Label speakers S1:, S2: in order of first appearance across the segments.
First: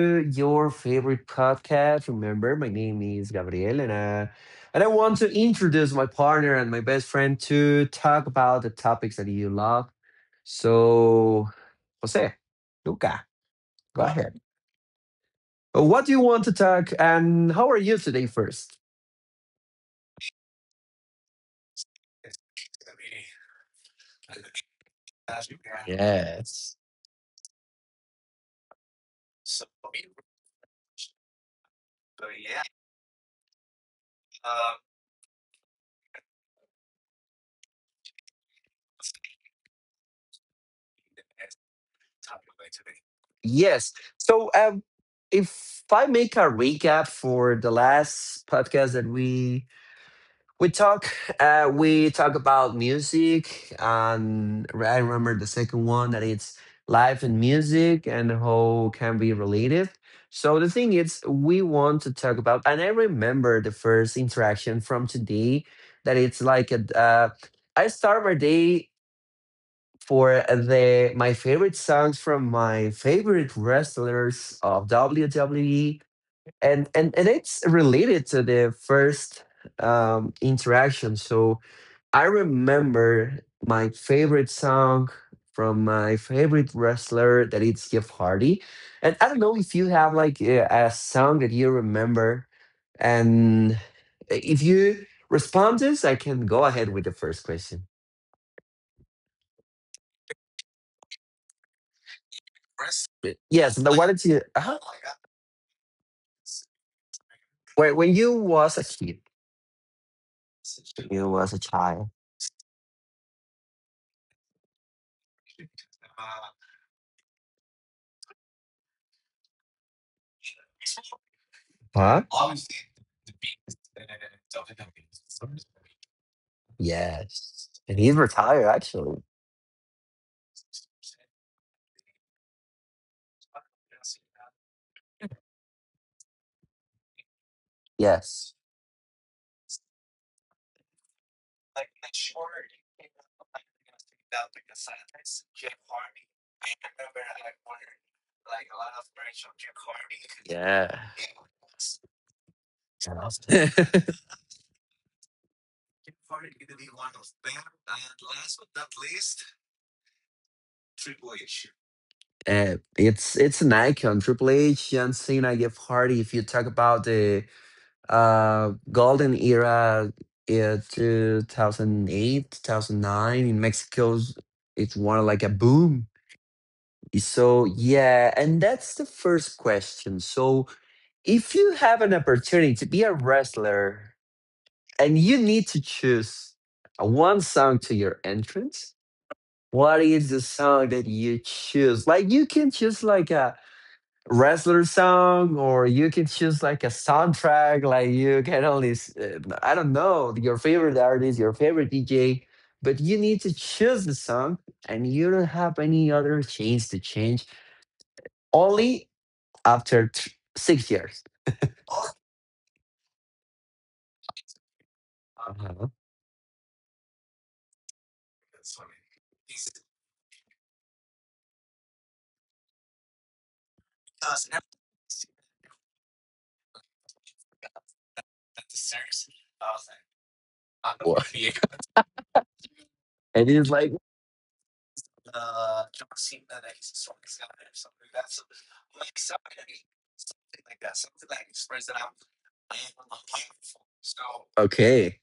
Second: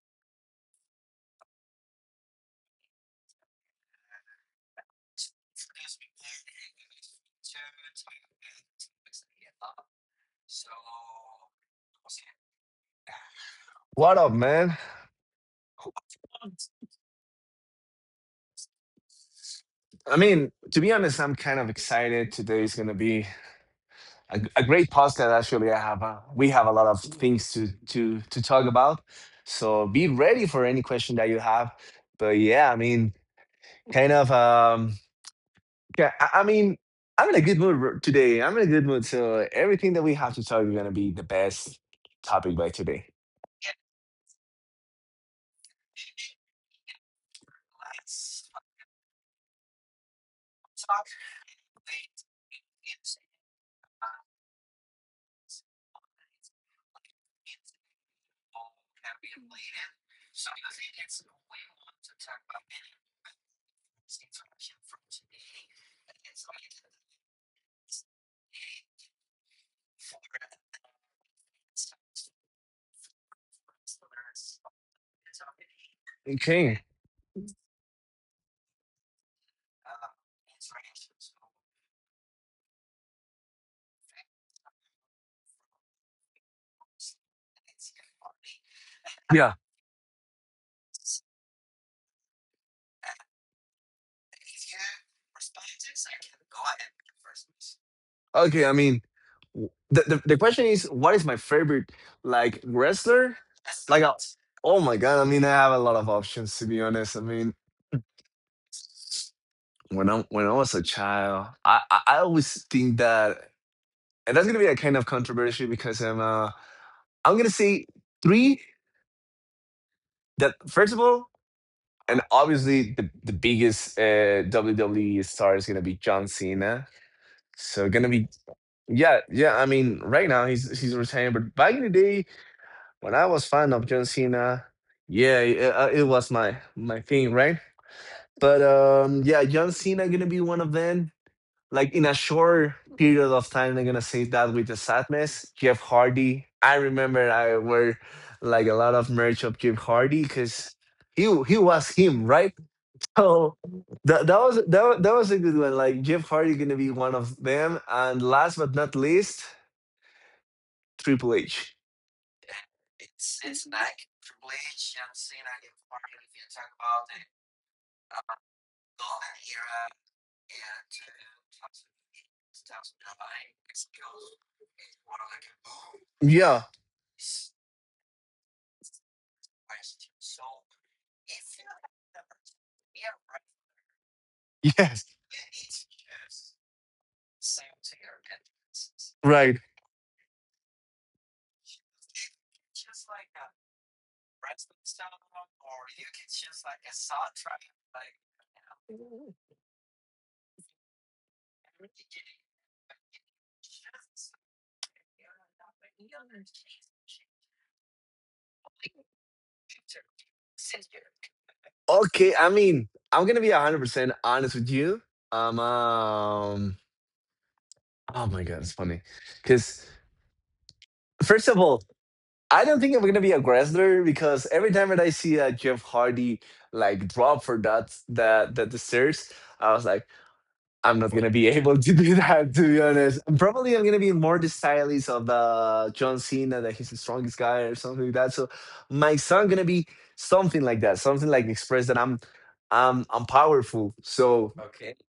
S1: to your favorite podcast. Remember, my name is Gabriel, and I want to introduce my partner and my best friend to talk about the topics that you love. So, Jose, Luca, go
S2: Well,
S1: ahead.
S2: I
S1: What do you want to talk, and how are you today first?
S2: to be honest, I'm kind of excited. Today is going to be a great podcast. Actually, we
S1: Yes.
S2: have a lot of things to talk about. So be ready for any question that you have. But yeah, I mean, kind of. Yeah, I mean, I'm in a good mood today. I'm in a good mood. So everything that we have to talk is going to be the best topic by today.
S1: Yes. So, if I make a recap for the last podcast that we talk. We talk about music, and I remember the second one that it's life and music and how can be related. So the thing is, we want to talk about, and I remember the first interaction from today that it's like I start my day for the my favorite songs from my favorite wrestlers of WWE, and
S2: Okay.
S1: and and it's related to the first interaction. So I remember my favorite song from my favorite wrestler that it's Jeff Hardy. And I don't know if you have like a song that you remember. And if you respond this, I can go ahead with the first question.
S2: Okay, I mean, w the question is, what is my favorite, like, wrestler?
S1: Yes, and I
S2: Like,
S1: wanted
S2: uh
S1: to
S2: oh my god, I mean, I have a lot of options, to be honest. I mean,
S1: when you was a kid,
S2: when I was a
S1: when you was
S2: child,
S1: a
S2: I
S1: child.
S2: I I always think that and that's gonna be a kind of controversial because I'm gonna say 3 that, first of all,
S1: Huh?
S2: and obviously the biggest, WWE star is gonna be John Cena.
S1: Yes. And
S2: So
S1: he's
S2: gonna be
S1: retired actually.
S2: yeah, yeah, I mean, right now he's retired, but back in the day when I was fan of John Cena, yeah, it was my thing, right?
S1: Yes.
S2: But yeah, John Cena gonna be one of them. Like in a short period of time, they're gonna say that with the sadness. Jeff Hardy, I remember I wore like a lot of merch of Jeff Hardy because he was him, right? So
S1: Yeah.
S2: that was a good one. Like Jeff Hardy gonna be one of them, and last but not least, Triple H.
S1: It's an icon. Triple H, and Cena, Jeff Hardy. If you talk about the golden era, 2008, 2009 in Mexico's, it's more like a boom.
S2: Yeah.
S1: So yeah, and that's the first question. So if you have an opportunity to be a wrestler
S2: Yes.
S1: and you need to choose a one song to your entrance,
S2: Right.
S1: what is the song that you choose? Like you can choose like a wrestler song or you can choose like a soundtrack. Like you can only I don't know, your favorite artist, your favorite DJ, but you need to choose the song, and you don't have any other change to change only after six years.
S2: Okay, I mean, I'm gonna be 100% honest with you. Um,
S1: Uh-huh.
S2: um, oh my god, it's funny. Because first of all, I don't think I'm gonna be a wrestler because every time that I see a Jeff Hardy like drop for that that that the stairs, I was like, I'm not
S1: Wha-
S2: gonna be able to do that. To be honest,
S1: and it's
S2: probably
S1: like
S2: I'm gonna be more the stylist of the John Cena that he's the strongest guy or something like that. So my son gonna be something like that, something like express that I'm powerful. So
S1: okay.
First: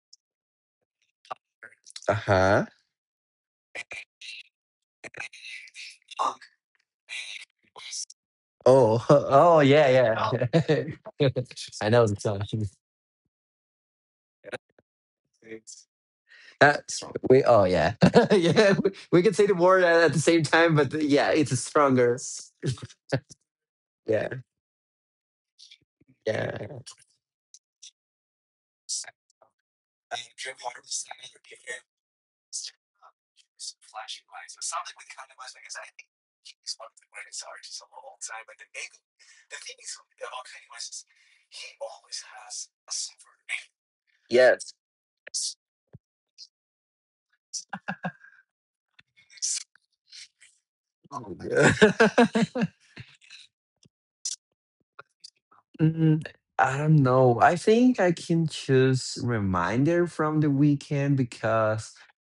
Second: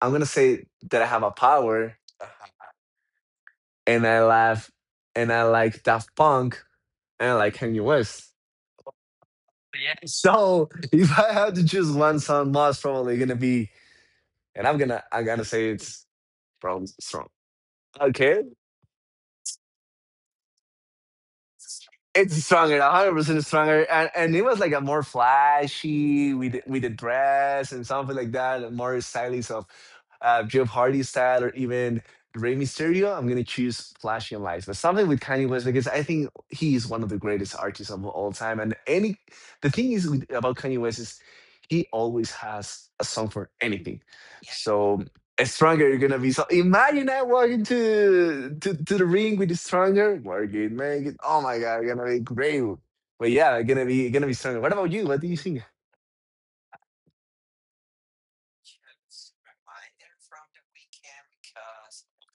S2: I'm gonna say that I have a power. Uh-huh.
S1: Uh-huh.
S2: And I laugh and I like Daft Punk and I like Kanye West.
S1: Oh, oh yeah, yeah.
S2: So if I had to
S1: I
S2: choose
S1: know the
S2: one
S1: song.
S2: song, most probably gonna be, and I'm gonna say it's probably
S1: That's
S2: strong.
S1: we. Oh yeah,
S2: Okay,
S1: yeah. We can say the word at the same time, but yeah, it's stronger.
S2: it's Stronger, 100% Stronger, and
S1: Yeah,
S2: it was like a more flashy
S1: yeah,
S2: with the dress and something like that, and more stylish of Jeff Hardy style or even Rey Mysterio. I'm gonna choose flashy and lights, but something with Kanye West because I think he is one of the greatest artists of all time. And any The thing is with, about Kanye West is he always has a song for anything. Yeah.
S1: yes.
S2: So Stronger, you're gonna be so. Imagine that walking to the ring with the Stronger, working, make it.
S1: Oh,
S2: Oh my god, you're gonna be
S1: yeah.
S2: great. But yeah, gonna be Stronger. What about you? What do you think?
S1: Mm, I don't know. I think I can choose Reminder from The weekend because,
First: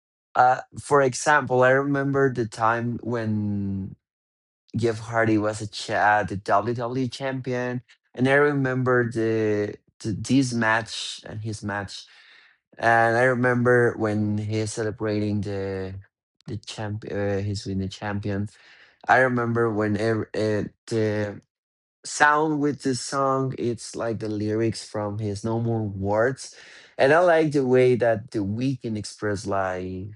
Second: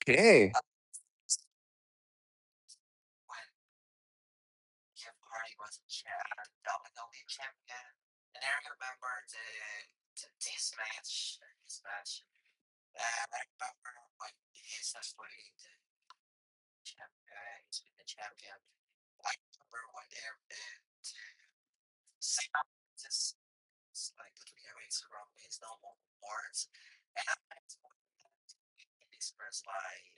S2: Okay,
S1: for example, I remember the time when Jeff Hardy was a chat, the WWE champion, and I remember the this match and his match. And I remember when he's celebrating the champ, he's winning the champion. I remember when the sound with this song. It's like the lyrics from his No More Words. And I like the way that The Weeknd express, like,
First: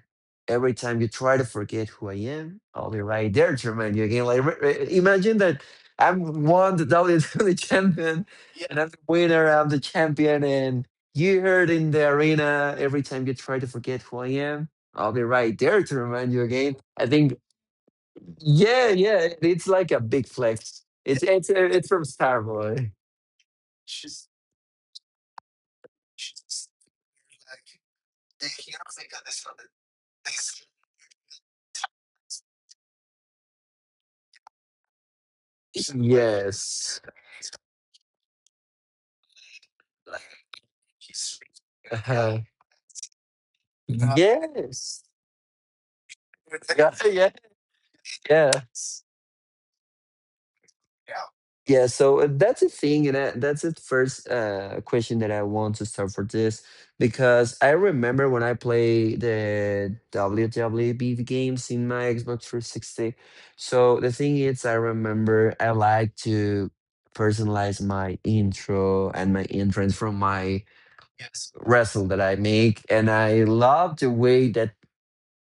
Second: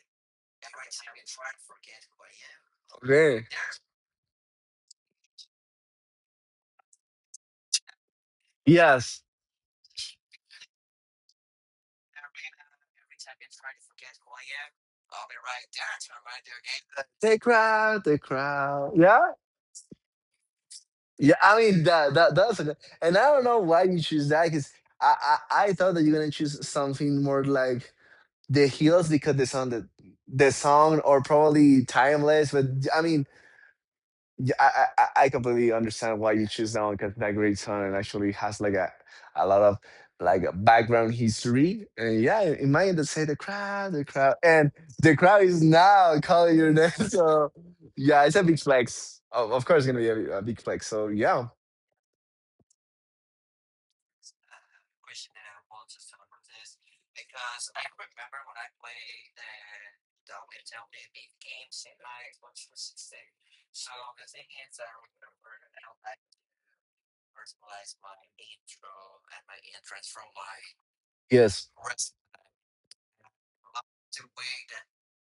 S1: every time you try to forget who I am, I'll be right
S2: okay.
S1: there to remind you again. Like imagine that I'm one the WWE champion, and I'm the
S2: Yes,
S1: winner, I'm the champion, and you heard in the arena, every time you try to forget who I am, I'll be right there to remind you again. I think
S2: the
S1: yeah,
S2: crowd.
S1: yeah.
S2: Yeah,
S1: It's like a big flex. It's
S2: yeah.
S1: it's uh,
S2: I mean
S1: it's from
S2: that's a,
S1: Starboy.
S2: and I don't know why you choose that because I, I I thought that you're gonna choose something more like the heels because the song or probably timeless. But I mean yeah, I completely understand why you choose that one
S1: Yes.
S2: because that great son and actually has like a lot of like a background history. And
S1: Uh-huh.
S2: yeah, in my end, they say the crowd, and
S1: Yes.
S2: the crowd is now calling your
S1: Yeah,
S2: name.
S1: yeah,
S2: So yeah, it's a
S1: yeah.
S2: big flex. Of course, it's gonna be a big flex. So yeah,
S1: Yeah, so that's the thing, and I, that's the first question that I want to start for this, because I remember when I play the WWE games in my Xbox 360. So the thing is, I remember I like to personalize my intro and my entrance from my
S2: yes.
S1: wrestle that I make. And I love the way that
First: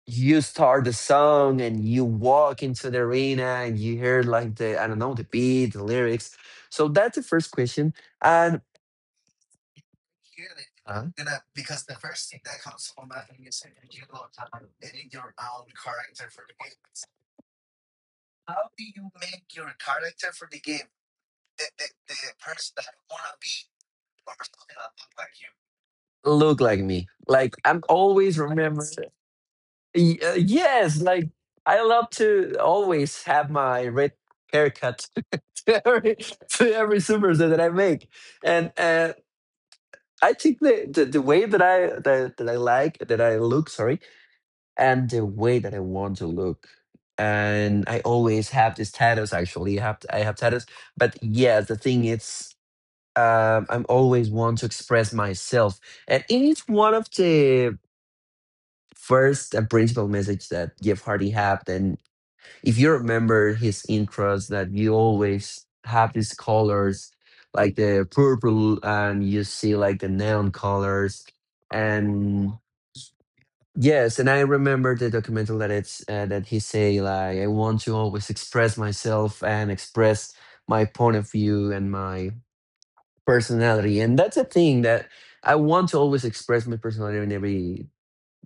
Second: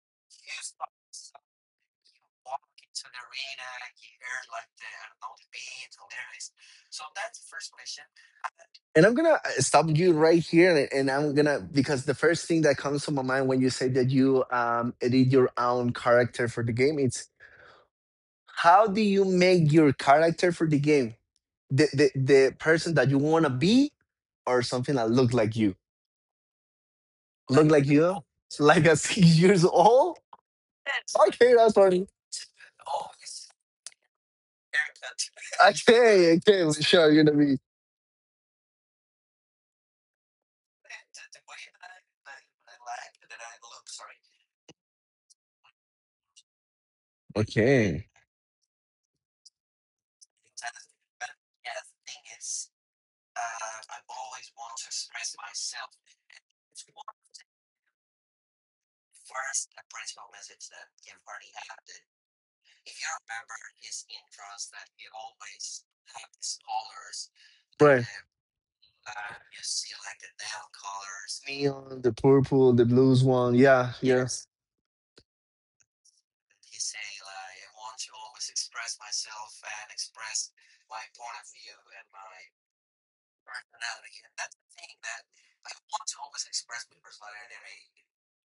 S1: you start the song and you walk into the arena and you hear like the, I don't know, the beat, the lyrics. So that's the first question. And
S2: And I'm gonna stop you right here, and,
S1: huh,
S2: I'm gonna because the first thing that comes to my mind when you say that you edit your own character for the game, it's how do you make your character for the game? The person that you want to be or something that look like you,
S1: look like me. Like
S2: look
S1: I'm
S2: like you
S1: always remember.
S2: like a 6 years old.
S1: Yes, like
S2: Okay, that's
S1: I
S2: funny.
S1: love to always have my red haircut to every
S2: Okay,
S1: to
S2: okay,
S1: every
S2: sure, you're
S1: super
S2: gonna
S1: set
S2: be
S1: that I make. And I think the way that that I like that I look, sorry, and the way that I want to look. And I
S2: okay.
S1: always have this tattoos. Actually, I have tattoos. But yeah, the thing is, I'm always want to express myself, and it is one of the first and principal message that Jeff Hardy had. And if you remember his intros, that you always have these colors like
S2: But
S1: the purple, and you
S2: you
S1: see
S2: see
S1: like the
S2: like the
S1: neon
S2: nail
S1: colors,
S2: colors, neon, the
S1: and.
S2: purple, the blues one, yeah,
S1: Yes, and I
S2: yes,
S1: remember the documental that it's that he say like I want to always express myself and express my point of view and my personality, and that's a thing that I want to always express my personality in every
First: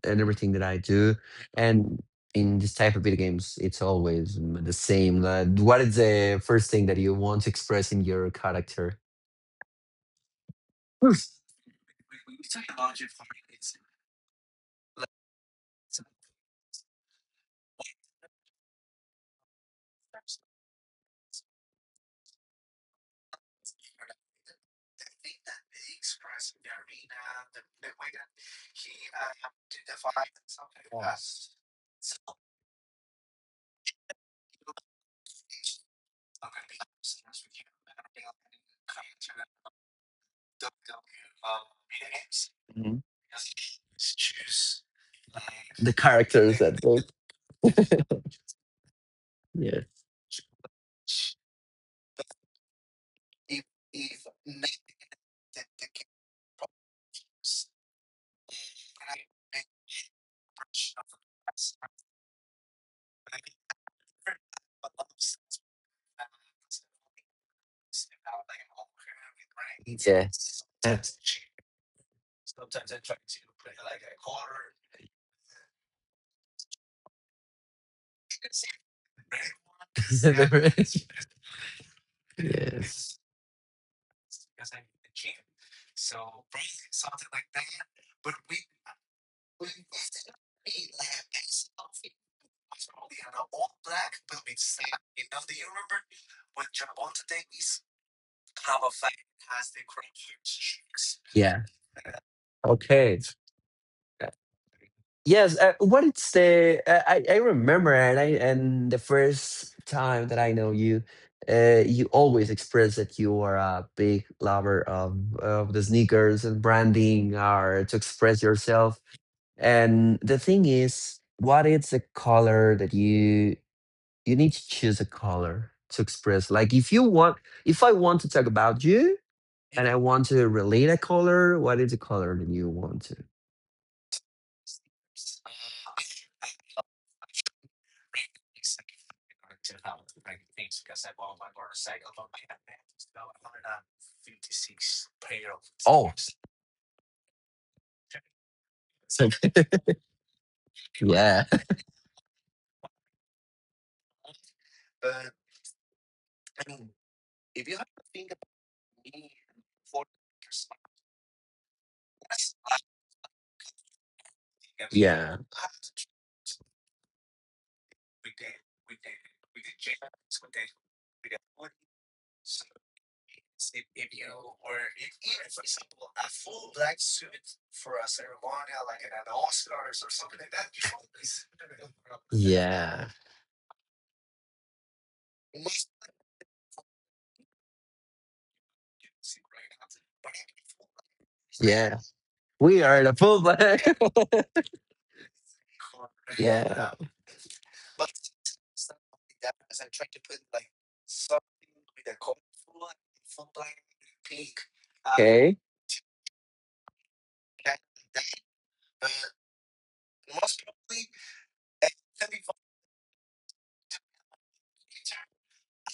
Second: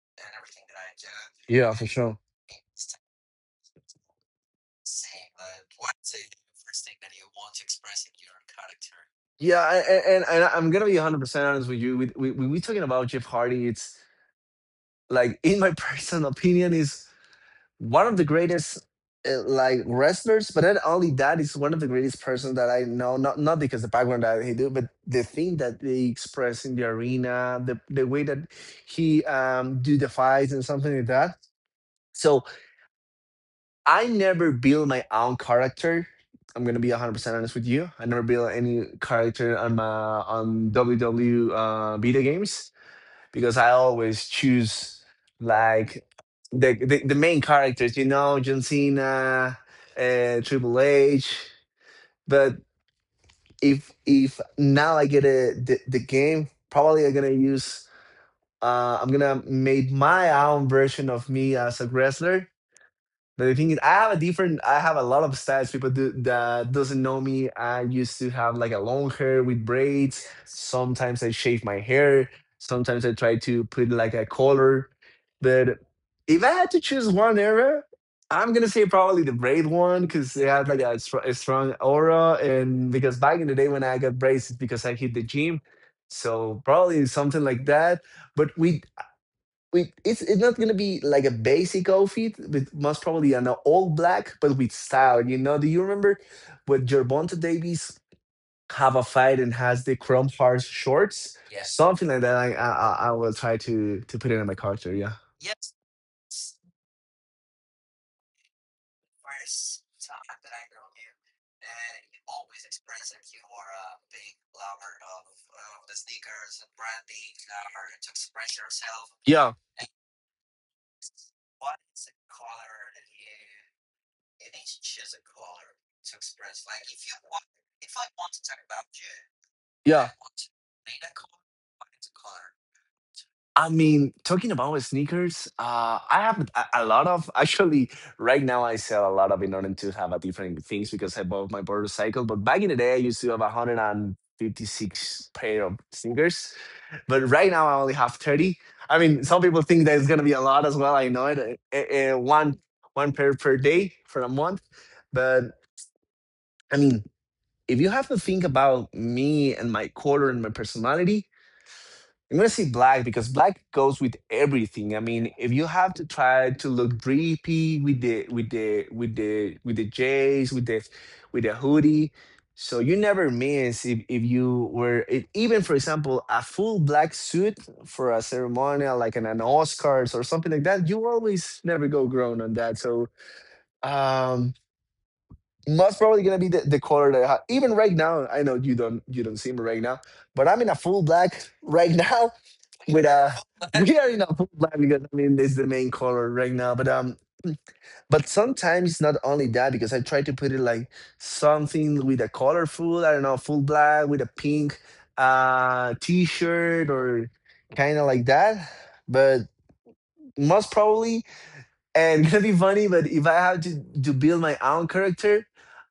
S1: and everything that I do,
S2: yeah. Yeah, for
S1: and
S2: sure,
S1: in this type of video games, it's always the same. Like, what is the first thing that you want to express in your character?
S2: yeah. And, I'm gonna be 100% honest with you. We talking about Jeff Hardy, it's like in my personal opinion is one of the greatest like wrestlers, but not only that, is one of the greatest persons that I know. Not because the background that he do, but the thing that they express in the arena, the way that he do the fights and something like that. So I never build my own character. I'm gonna be 100% honest with you. I never build any character on my on WW video games
S1: Mhm.
S2: because I always choose
S1: The
S2: like
S1: characters that they,
S2: the main characters, you know, John Cena,
S1: yeah,
S2: Triple H. But if now I get a, the game, probably I'm gonna use. I'm gonna make my own version of me as a wrestler. But the thing is, I have a different. I have a lot of styles. People do, that doesn't know me. I used to have like a long hair with braids.
S1: yes.
S2: Sometimes I shave my hair. Sometimes I try to put like a collar. But if I had to choose one era, I'm gonna say probably the braid one because it
S1: The
S2: had like a,
S1: rich.
S2: a strong aura. And because
S1: Yes.
S2: back in the day when I got braids, it's because I hit the gym. So probably something like that. But we it's not gonna be like a basic outfit, but most probably an all black, but with style. You know, do you remember when Gervonta Davies have a fight and has the Chrome Hearts shorts?
S1: Yeah.
S2: Yes. Something like that. I
S1: Okay.
S2: will try to
S1: Uh,
S2: put it in my culture. Yeah.
S1: Yes. What it's the I remember, and I and the first time that I know you, you always express that you are a big lover of the sneakers and branding or to express yourself.
S2: Yeah.
S1: And the thing is, what is the color that you need to choose? A color to express, like, if you want, if I want to talk about you and I
S2: Yeah.
S1: want to relate a color, what is the color that you want to?
S2: I mean, talking about sneakers, I have a lot of actually right now. I sell a lot of in order to have a different things because I bought my motorcycle. But back in the day, I used to have 156 pair of
S1: Oh,
S2: sneakers. But right now, I only have 30. I mean,
S1: so,
S2: some people think there's going to be a lot as well. I know it.
S1: yeah,
S2: One one pair per day for a month. But I mean, if you have to think about me and my quarter and my personality, I'm gonna say black because black goes with everything. I mean,
S1: yeah,
S2: if you have to try to look drippy with the with the with the with the J's, with the hoodie, so you never miss if you were even for example a full black suit for a ceremonial like an Oscars or something like that. You always never go grown on that.
S1: yeah,
S2: So um most probably gonna be the color that I have. Even right now, I know you don't see me right now, but I'm in a full black right
S1: yeah.
S2: now
S1: We
S2: with
S1: are the
S2: a
S1: full black.
S2: we are in a full black because I mean it's the main color right now. But
S1: Yeah.
S2: um but sometimes not only that because I try to put it like something with a colorful, I don't know, full black with a pink
S1: Okay.
S2: t-shirt or kinda like that. But most probably, and gonna be funny, but if I have to build my own character,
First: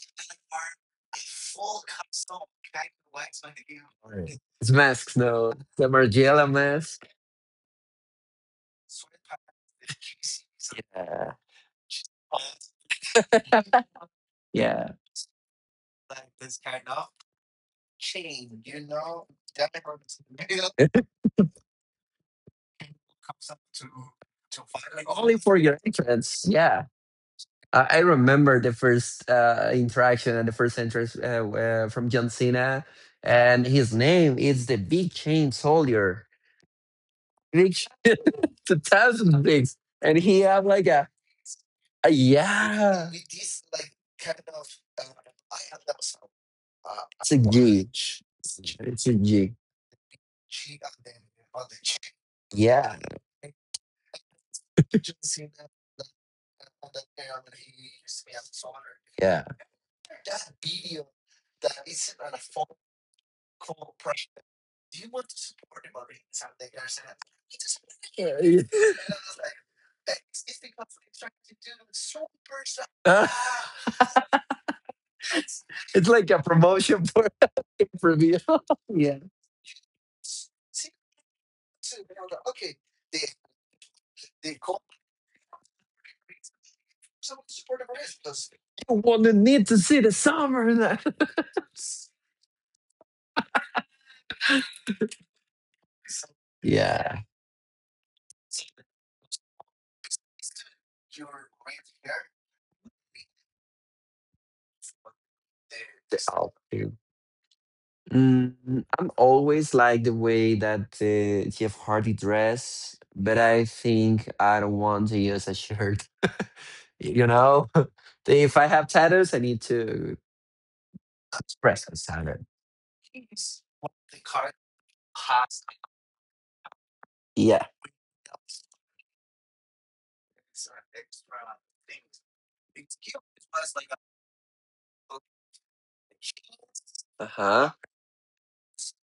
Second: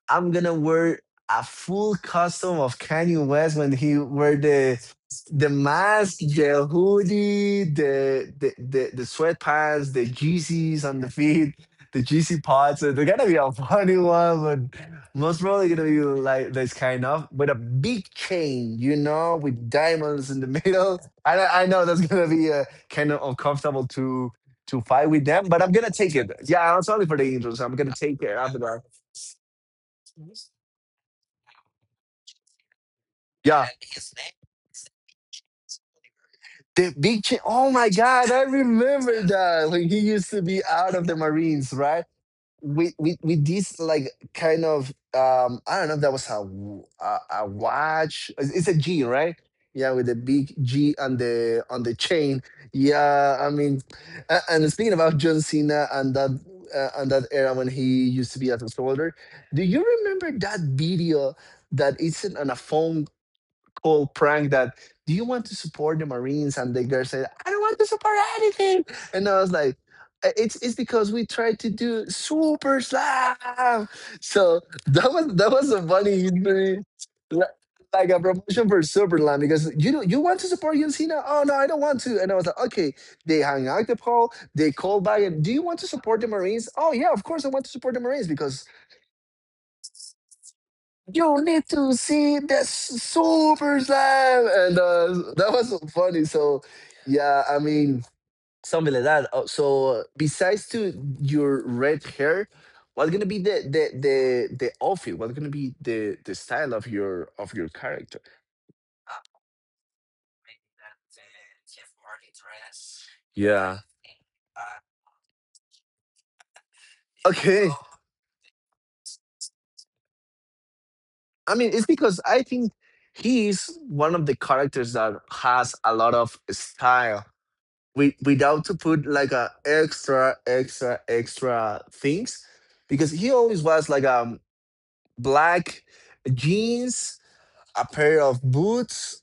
S2: I'm gonna wear a full costume of Kanye West when he wear
S1: It's masks
S2: the
S1: now. The
S2: mask,
S1: Margiela
S2: the
S1: mask.
S2: hoodie, the sweatpants, the GCs on the
S1: Yeah.
S2: feet, the GC pods. So they're gonna be a funny one, but
S1: Yeah.
S2: most probably gonna be like this kind of with a big chain, you know, with diamonds in the middle. I know that's gonna be kind of uncomfortable to fight with
S1: Only
S2: them,
S1: for
S2: but I'm
S1: your
S2: gonna take it.
S1: entrance.
S2: Yeah, I'm
S1: Yeah.
S2: sorry for the intro, so I'm gonna
S1: I
S2: take it after
S1: remember the
S2: that.
S1: first interaction and the first entrance from John Cena, and
S2: Yeah.
S1: his name is the Big Chain Soldier.
S2: The big change. Oh
S1: Big
S2: my
S1: shit
S2: God, I
S1: to
S2: remember
S1: Tasman
S2: that.
S1: things.
S2: Like he
S1: And
S2: used
S1: he
S2: to be
S1: have like
S2: out of the Marines, right?
S1: a
S2: With
S1: yeah. It's
S2: this
S1: like
S2: like kind of I don't know if that was a
S1: it's
S2: a
S1: a gig.
S2: watch. It's a G,
S1: It's a
S2: right?
S1: gig.
S2: Yeah, with the big G on the chain.
S1: Yeah.
S2: Yeah, I mean, and speaking about John Cena and that era when he used to be as a soldier,
S1: Yeah.
S2: do you remember that video that isn't on a phone cool prank that do you want to support the Marines? And the girl said, "I don't want to support anything." And I was like, "It's because we tried to do Super
S1: It's
S2: Slam." So that was a funny
S1: like a
S2: injury.
S1: promotion for
S2: Li- Like a
S1: review.
S2: promotion for Super
S1: Yeah.
S2: Slam. Because you know, you want to support John Cena? Oh no, I don't want to. And I was like, okay. They hung out the poll. They called back and do you want to support the Marines? Oh yeah, of course I want to support the Marines because
S1: You want to need to see the summer then.
S2: you need to see the super slam, and that was so funny. So
S1: Yeah.
S2: yeah, I mean, something like that. So besides to your red hair, what's gonna be the outfit? What's gonna be the
S1: That's all,
S2: style of
S1: dude.
S2: your character?
S1: Mm, I'm always like the way that Jeff Hardy dress, but I
S2: Yeah,
S1: think I don't want to use a shirt. You
S2: okay.
S1: know, if I have tattoos, I need to
S2: I mean, it's
S1: express as
S2: because I
S1: tattoo.
S2: think he's one of the characters that has a lot of style.
S1: Yeah.
S2: We without to put like a extra things, because he always was like, black jeans,
S1: Uh huh.
S2: a pair of boots,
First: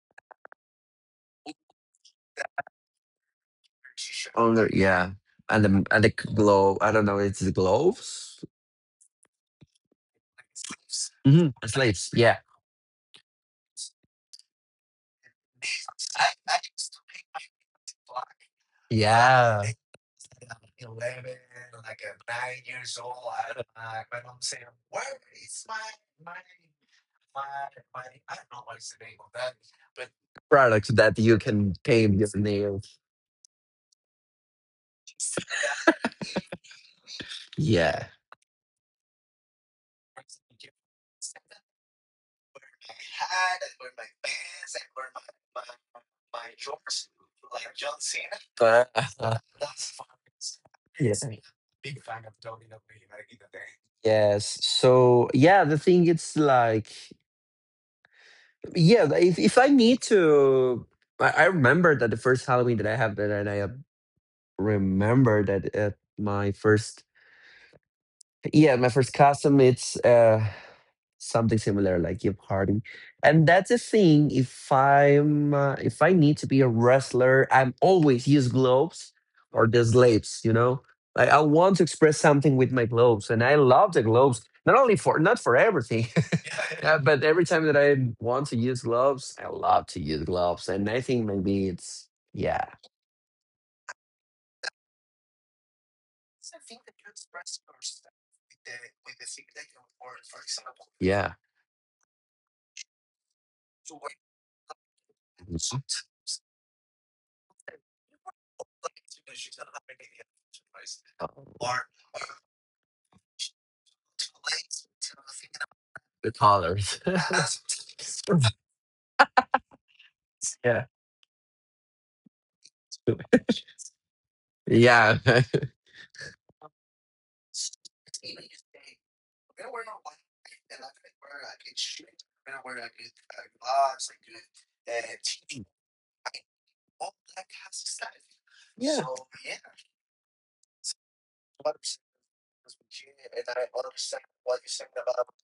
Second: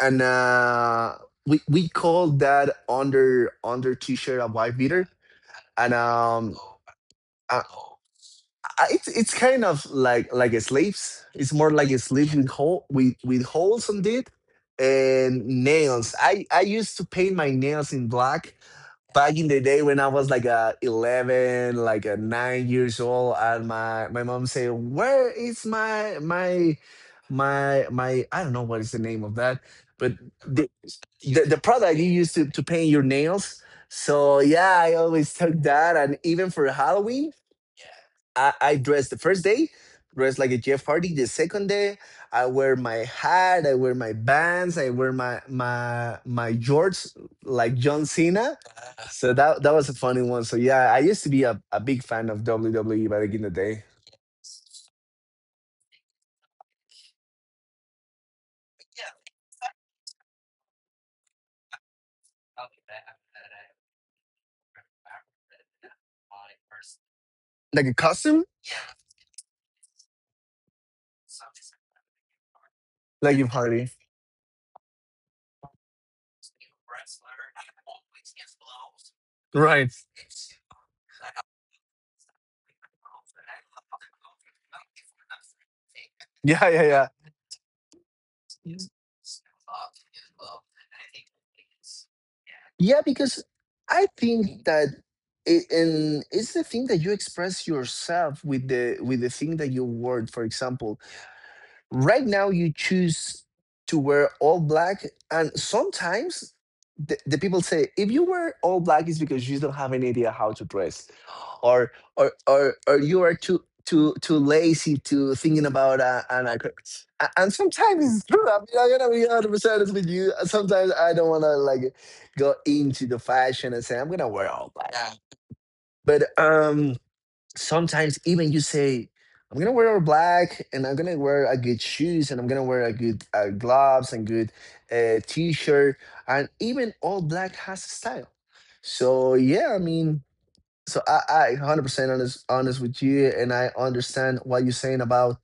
S2: and we call that under t-shirt a
S1: On the
S2: white beater.
S1: yeah,
S2: And
S1: and the glove. I don't know. It's
S2: uh,
S1: gloves.
S2: it's kind of like a sleeves.
S1: Mm-hmm.
S2: It's more like a
S1: Sleeves.
S2: sleeve
S1: Yeah.
S2: with hole with holes on it. And nails, I used to paint my nails in black back in the
S1: Yeah.
S2: day when I was like a 11, like a 9 years old. And my mom said, "Where is my? I don't know what is the name of that, but the
S1: Products that you
S2: the
S1: can
S2: product you
S1: paint your
S2: used to paint
S1: nails.
S2: your nails." So yeah, I always took that. And even for Halloween,
S1: Yeah.
S2: I dressed the first day. Dressed like a Jeff Hardy. The second day, I wear my hat, I wear my bands, I wear my jorts like John Cena.
S1: But uh,
S2: So that was a funny one. So
S1: yes.
S2: yeah, I used to be a big fan of WWE back in the day.
S1: Yes. So yeah, the thing it's like yeah, if I need to I remember that the first Halloween that I have that and I remember that at my first
S2: Like a costume?
S1: yeah, my first custom, it's something similar like Kip Hardy, and
S2: Like a
S1: that's the
S2: party.
S1: thing. If I'm if I need to be a wrestler, I'm always use gloves or the
S2: Right.
S1: slaves. You know, like I want to express something with my gloves, and I love the gloves. Not only for, not for everything,
S2: Yeah, yeah, yeah.
S1: but every time that I want to use gloves, I love to use gloves, and I think maybe it's yeah,
S2: Yeah, because I think that it, and it's the thing that you express yourself with the thing that you wore. For example,
S1: yeah,
S2: right now you choose to wear all black. And
S1: it's-
S2: sometimes the people say if you wear all black, it's because you don't have any idea how to dress,
S1: or
S2: or you are too lazy to thinking about
S1: the
S2: an
S1: colors.
S2: and sometimes it's true. I mean, I'm gonna be 100% honest with you.
S1: Yeah.
S2: Sometimes I don't wanna like go into the fashion and say I'm gonna wear all black. Yeah.
S1: Yeah,
S2: But sometimes even you say I'm gonna wear all black, and I'm gonna wear a good shoes, and I'm gonna wear a good gloves, and good t-shirt, and even all black has style.
S1: yeah. So,
S2: So yeah, I mean, so I 100% honest with you, and I understand what you're saying about,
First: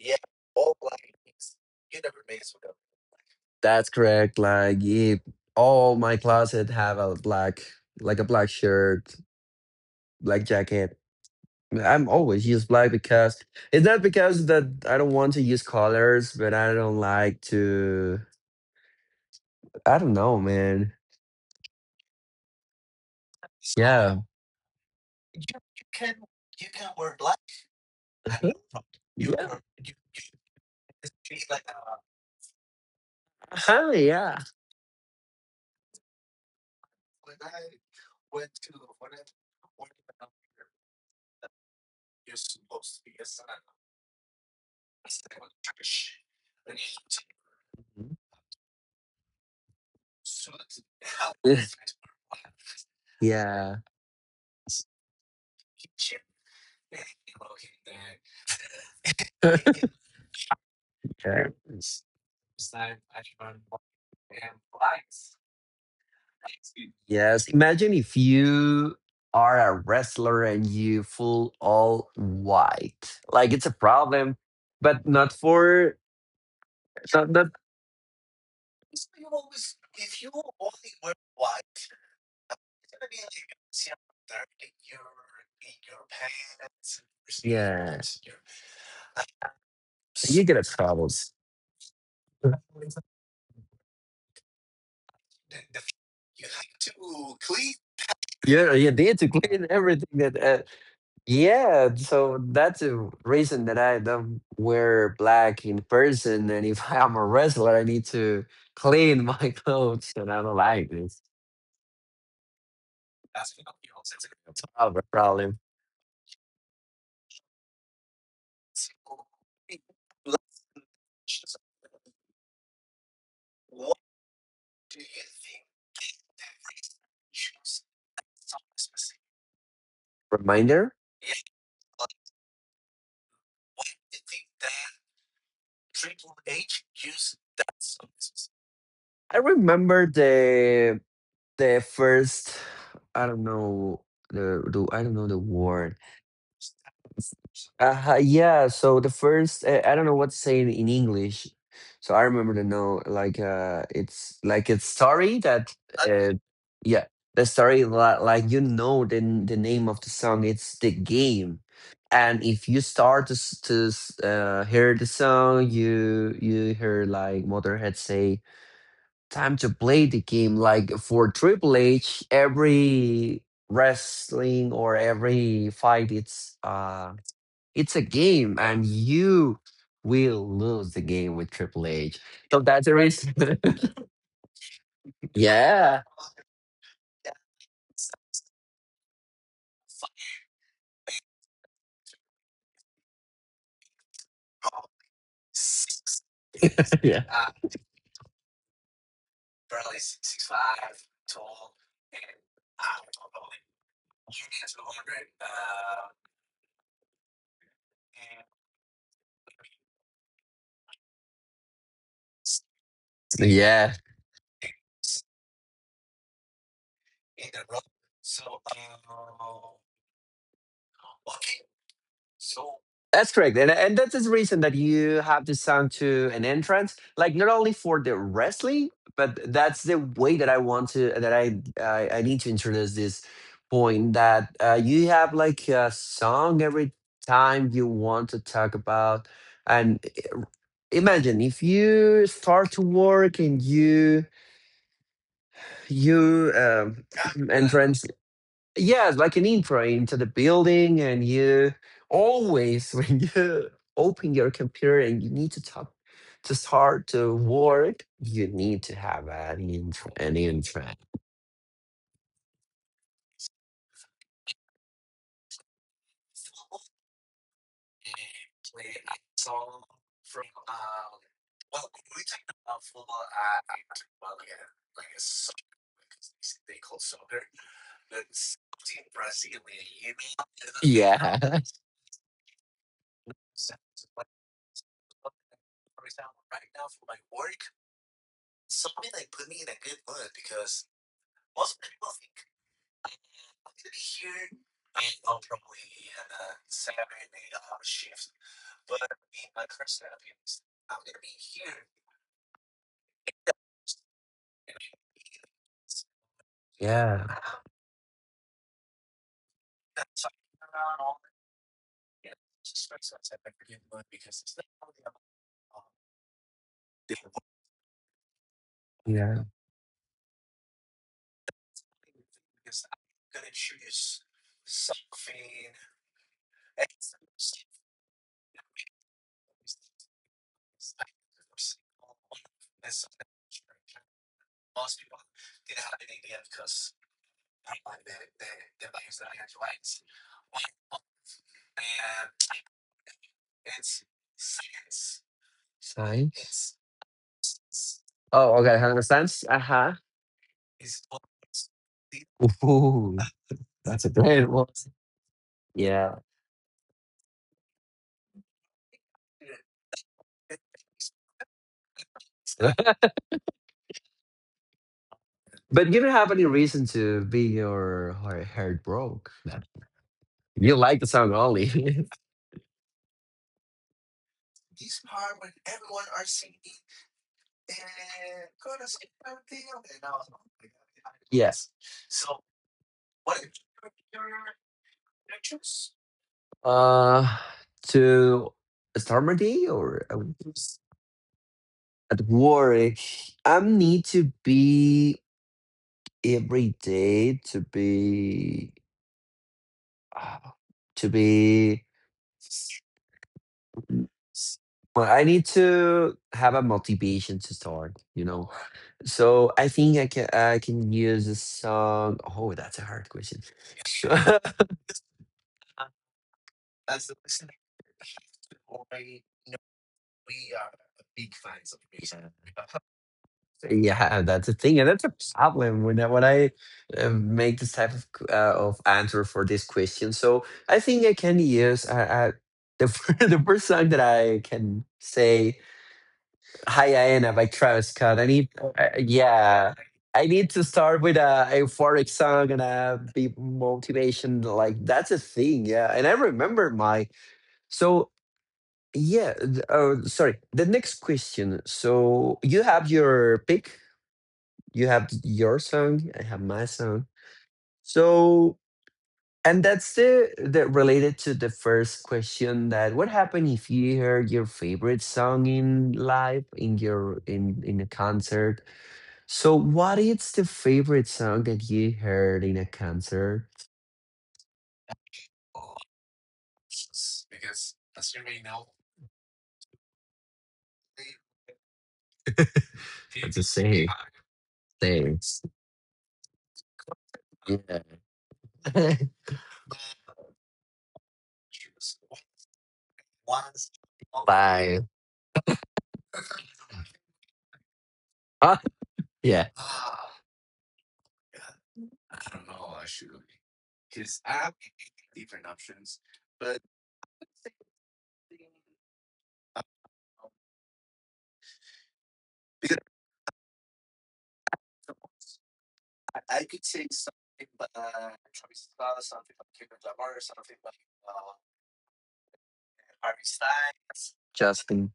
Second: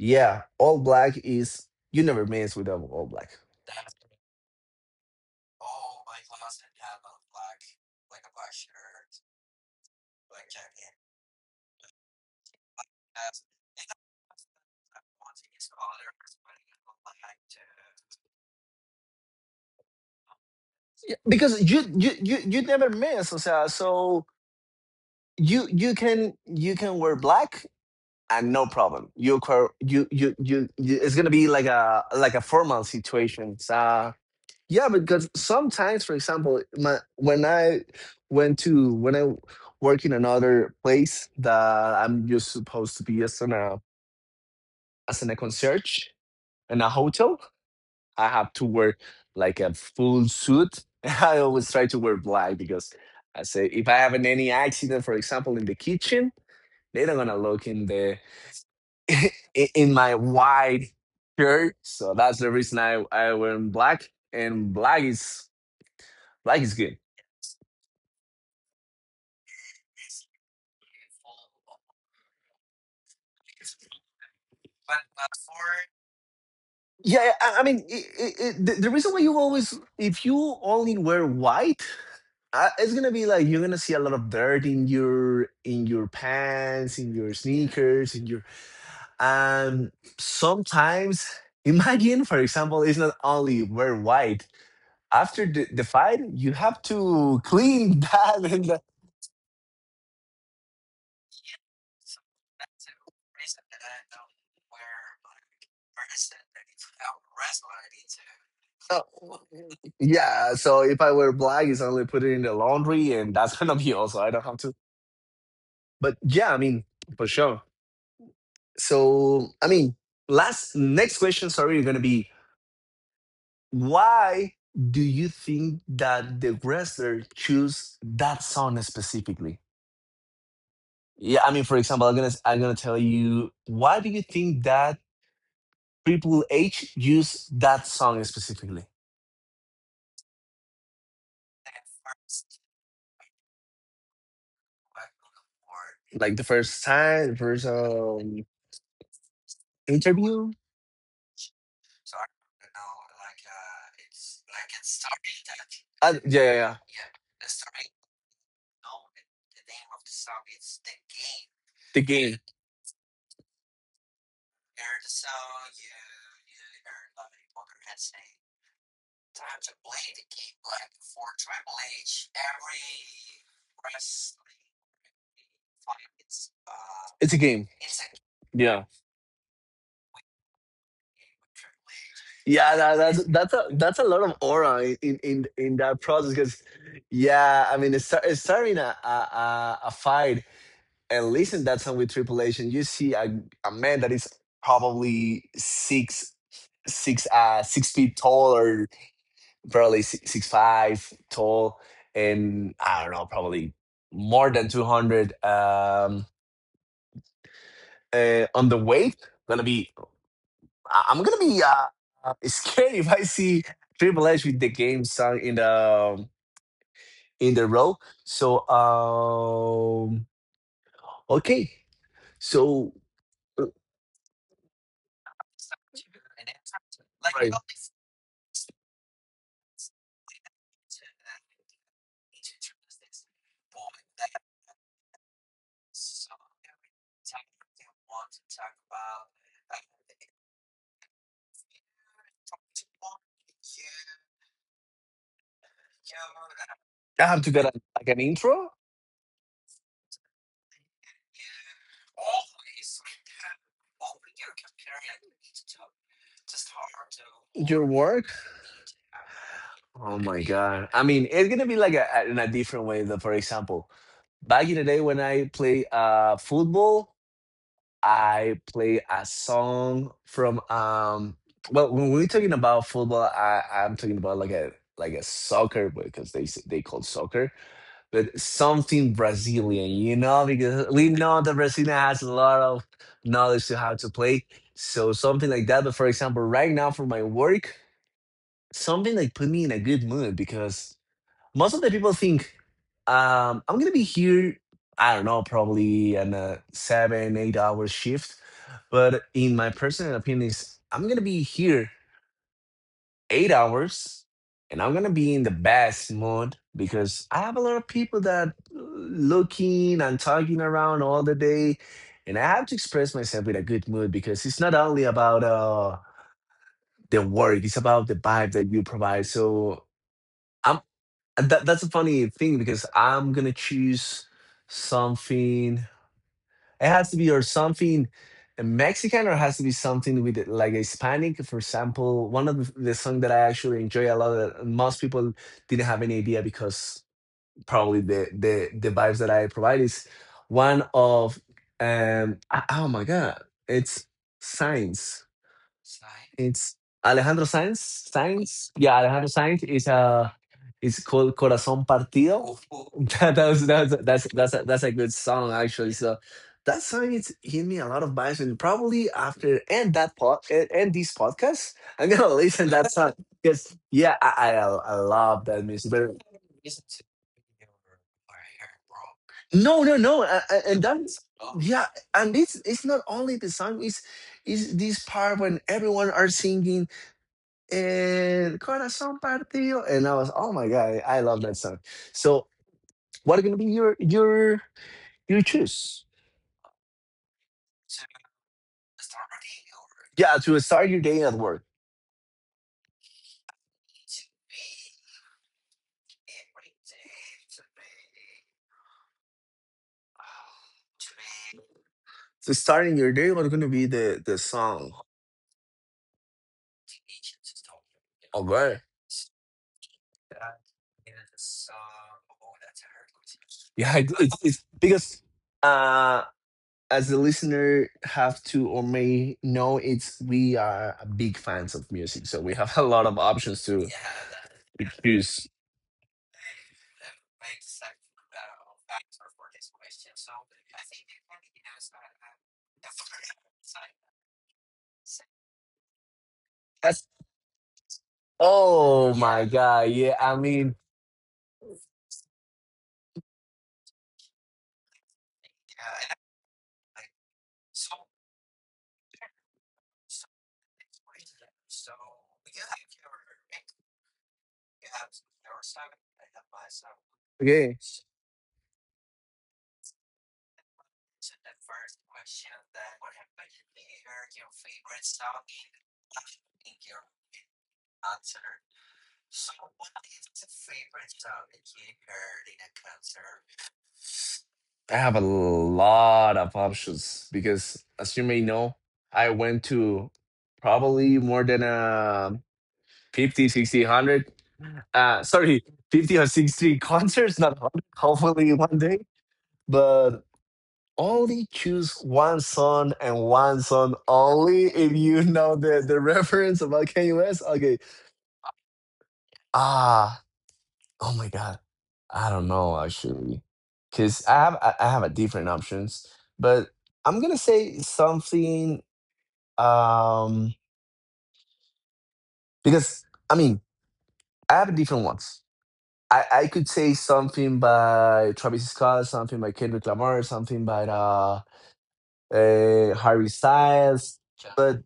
S2: yeah, all black is you never miss with all black.
S1: that's correct. Like, if all my closet have a black, like a black shirt, black jacket. I'm always use black because it's not because that I don't want to use colors, but I don't like to. I don't know, man.
S2: Yeah, because you never miss. O sea,
S1: Yeah,
S2: so you can you can wear black and no problem.
S1: you yeah,
S2: You it's gonna be like a formal situation.
S1: uh-huh,
S2: So
S1: yeah,
S2: yeah, because sometimes, for example, my, when I went to when I work in another place that I'm just supposed to be as an as in a concierge in a hotel, I have to wear like a full suit. I always try to wear black because I
S1: yeah,
S2: say if I have any accident, for example, in the kitchen, they are not gonna look in the i- in my white
S1: yeah.
S2: shirt. So that's the reason I wear black, and black is good.
S1: Yes. Imagine if you are a wrestler and you full all white. Like, it's a problem, but not for, not
S2: Yeah,
S1: not
S2: I mean, I the reason why you always, if you only wear white, I, it's gonna be like you're gonna see a lot of dirt in your pants, in your
S1: yeah.
S2: sneakers, in your um.
S1: You get a
S2: Sometimes
S1: troubles.
S2: imagine, for example, it's not only wear white. After the fight, you have to clean that and
S1: Yeah,
S2: that.
S1: you need to clean everything that yeah. So that's a reason that I don't wear black in person. And if I'm a wrestler, I need to clean my clothes, and I don't
S2: Yeah. So
S1: like
S2: if I
S1: this.
S2: wear black, it's only put it in the laundry, and that's gonna be also. I don't have to.
S1: I have a problem.
S2: But yeah, I mean, for sure. So I mean, last next question. Sorry, you're gonna be, why do you think that the wrestler choose that song specifically?
S1: Reminder.
S2: Yeah, I mean, for example, I'm gonna tell you, why do you think that Triple H used that song specifically?
S1: I remember the first, I don't know the I don't know the word.
S2: Like the first time, the first
S1: Yeah, so the first, I don't know what's
S2: interview.
S1: saying in English. So I remember the know like it's like it's story that, uh,
S2: Yeah, yeah, yeah.
S1: yeah, the story like, you know, the name of the song. It's The Game,
S2: The game.
S1: and if you start to hear the song, you hear like Motorhead say, time to play the game. Like for Triple H, every wrestling or every fight,
S2: It's a game.
S1: it's a game, and
S2: Yeah,
S1: you will lose the game with Triple H. So
S2: yeah.
S1: that's the
S2: That, that's
S1: reason.
S2: that's a that's a lot of aura in in
S1: Yeah,
S2: that process, because yeah, I mean, it's, it's starting a fight, and listen that song with tripulation, you see a man that is probably
S1: yeah,
S2: 6 feet tall, or probably 6'5" tall. And I don't know, probably more than 200 on the weight, gonna be I'm gonna be scared if I see
S1: yeah.
S2: Triple H with the game song um, in the row. So okay, so
S1: That's correct. And that's the reason that you have to sound to an entrance, like not
S2: right.
S1: only for the wrestling, but that's the way that I want to, that I need to introduce this point that you have like a song every time you want to talk about. And imagine if you start to work and you
S2: I have to get a,
S1: entrance
S2: like an intro.
S1: yeah, it's like an intro into the building, and you always when you open your computer and you need to talk to start to
S2: Your
S1: work,
S2: work.
S1: you need to have an intro,
S2: Oh
S1: an
S2: my
S1: intro.
S2: god. I mean, it's gonna be like in a different way. That, for example, back in the day when I play football, I play a song from. Well, when we're talking about football, I'm talking about like a soccer because they call soccer. But something Brazilian, you know, because we know
S1: Yeah,
S2: that Brazil has a lot of knowledge to how to play. So something like that. But for example, right now for my work, something like put me in a good mood, because most of the people think, I'm gonna be here, I don't know, probably in a seven, 8 hour shift. But in my personal opinion, is I'm gonna be here 8 hours, and I'm gonna be in the best mood
S1: yeah,
S2: because I have a lot of people that looking and talking around all the day. And I have to express myself with a good mood, because it's not only about the work, it's about the vibe that you provide.
S1: yeah.
S2: So I'm, and that, that's a funny thing, because I'm gonna choose something, it has to be or something Mexican, or it has to be something with it, like Hispanic. For example, one of the song that I actually enjoy a lot, that most people didn't have any idea, because probably the vibes that I provide is one of oh my god, it's signs.
S1: Science.
S2: It's Alejandro Sanz.
S1: Oh,
S2: Sanz.
S1: okay,
S2: Yeah, Alejandro
S1: understands. Uh
S2: Sanz is
S1: huh.
S2: a. It's called Corazón Partido.
S1: Ooh,
S2: That, that was,
S1: that's a great one.
S2: that's a good song actually.
S1: Yeah,
S2: So that song it's hit me a lot of vibes, and probably after and this podcast, I'm gonna listen that song, because yeah, I love that music.
S1: but you don't
S2: But
S1: have any reason to be your heart broke. No.
S2: no, no, no,
S1: You
S2: and
S1: like the
S2: that's
S1: song
S2: yeah,
S1: only.
S2: and it's not only the song. It's is this part when everyone are singing, eh, El corazón partido, and I was, oh my god, I love that
S1: Yes.
S2: song. So, what are gonna be your choose?
S1: Uh, to Stormady or
S2: Yeah,
S1: who's
S2: to start your day at work.
S1: at work, I need to be every day to be uh, to be.
S2: So, starting your day, what gonna be
S1: Mm,
S2: the
S1: s-
S2: song?
S1: Well, I need to have a motivation to start. You know,
S2: Okay.
S1: so I think I can use a song. Oh, that's a hard question.
S2: Yeah, it's because uh, as the listener have to or may know, it's we are big fans of music, so we have a lot of options
S1: Yeah, that's a thing, and
S2: to
S1: that's a
S2: choose.
S1: problem when I make this type of of answer for this question. So I think I can use the the first time that I can say "Hi, Iana" by Travis Scott. I need,
S2: Oh my
S1: yeah,
S2: god, yeah.
S1: I
S2: I
S1: need to
S2: mean,
S1: start with a euphoric song and a big motivation. Like that's a thing, yeah. And I remember my so. Yeah, sorry. The next question. So you have your pick, you have your song, I have my song.
S2: okay.
S1: So, and that's the related to the first question, that what happened if you heard your favorite song in live in your in a concert. So what is the favorite song that you heard in a concert?
S2: I have a lot of options because, as you may know, I went to probably more than
S1: That's the
S2: 50,
S1: same.
S2: 60, 100. Uh,
S1: Thanks.
S2: sorry, 50 or 60 concerts, not
S1: Yeah.
S2: 100, hopefully one day. But only choose one song and one song only.
S1: Bye.
S2: If you know the reference about Kanye West, okay.
S1: Huh? Yeah.
S2: Ah, oh my god. I don't know actually, because I have I have a different options, but I'm gonna say something, um, because I mean, I have different ones. I could say something by Travis Scott, something by Kendrick Lamar, something by Harry Styles. But
S1: Justin.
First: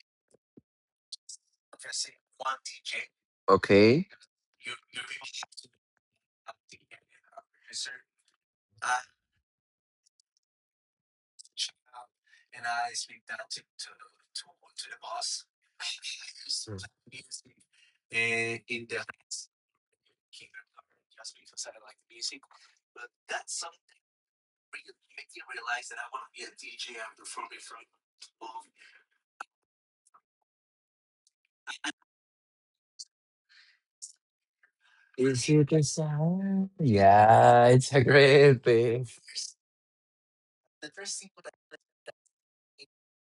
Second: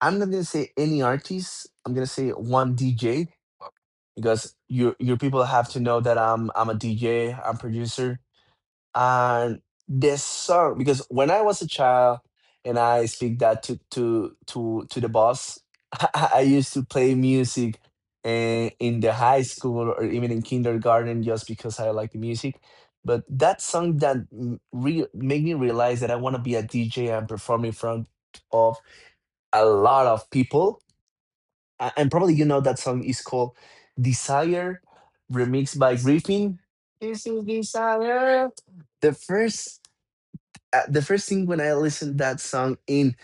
S2: I'm not gonna say any artist. I'm gonna say one DJ,
S1: Okay.
S2: because your people have to know that I'm a DJ, I'm producer. And this song, because when I was a child, and I speak that to the boss, I used to play music, eh, in the high school or even in kindergarten, just because I like the music. But that song that made me realize that I want to be a DJ and perform in front of a lot of people. And probably you know that song is called "Desire,"
S1: Is it
S2: remixed
S1: the
S2: by Griffin.
S1: song? Yeah, it's a great thing.
S2: The first the first thing when I listened that song in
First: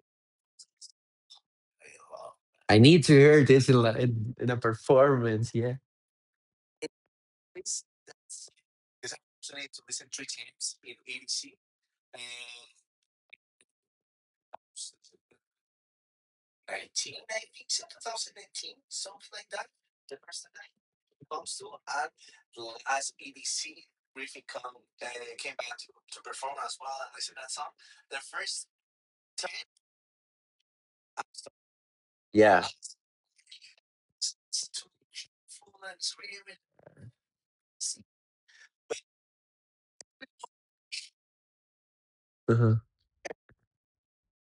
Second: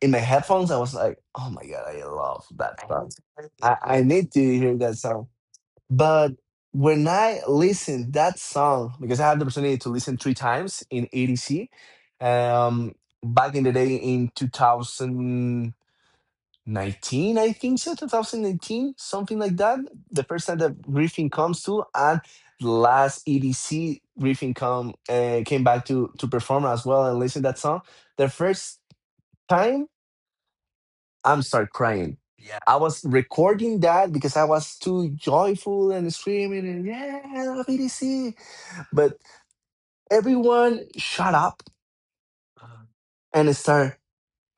S2: my headphones, I was like, "Oh my god, I love
S1: I
S2: that
S1: need
S2: song.
S1: to hear this
S2: I,
S1: in,
S2: I need to
S1: in a
S2: hear that song."
S1: performance. Yeah.
S2: But when I listened that song, because I had the opportunity to listen three times in ADC, um, back in the day in 2000. 19, I think so, 2019, something like that. The first time that briefing comes to, and the last EDC, briefing come came back to perform as well and listen to that song. The first time, I'm start crying.
S1: Yeah.
S2: I was recording that because I was too joyful and screaming and yeah, I love EDC. But everyone shut up
S1: Uh-huh.
S2: and start.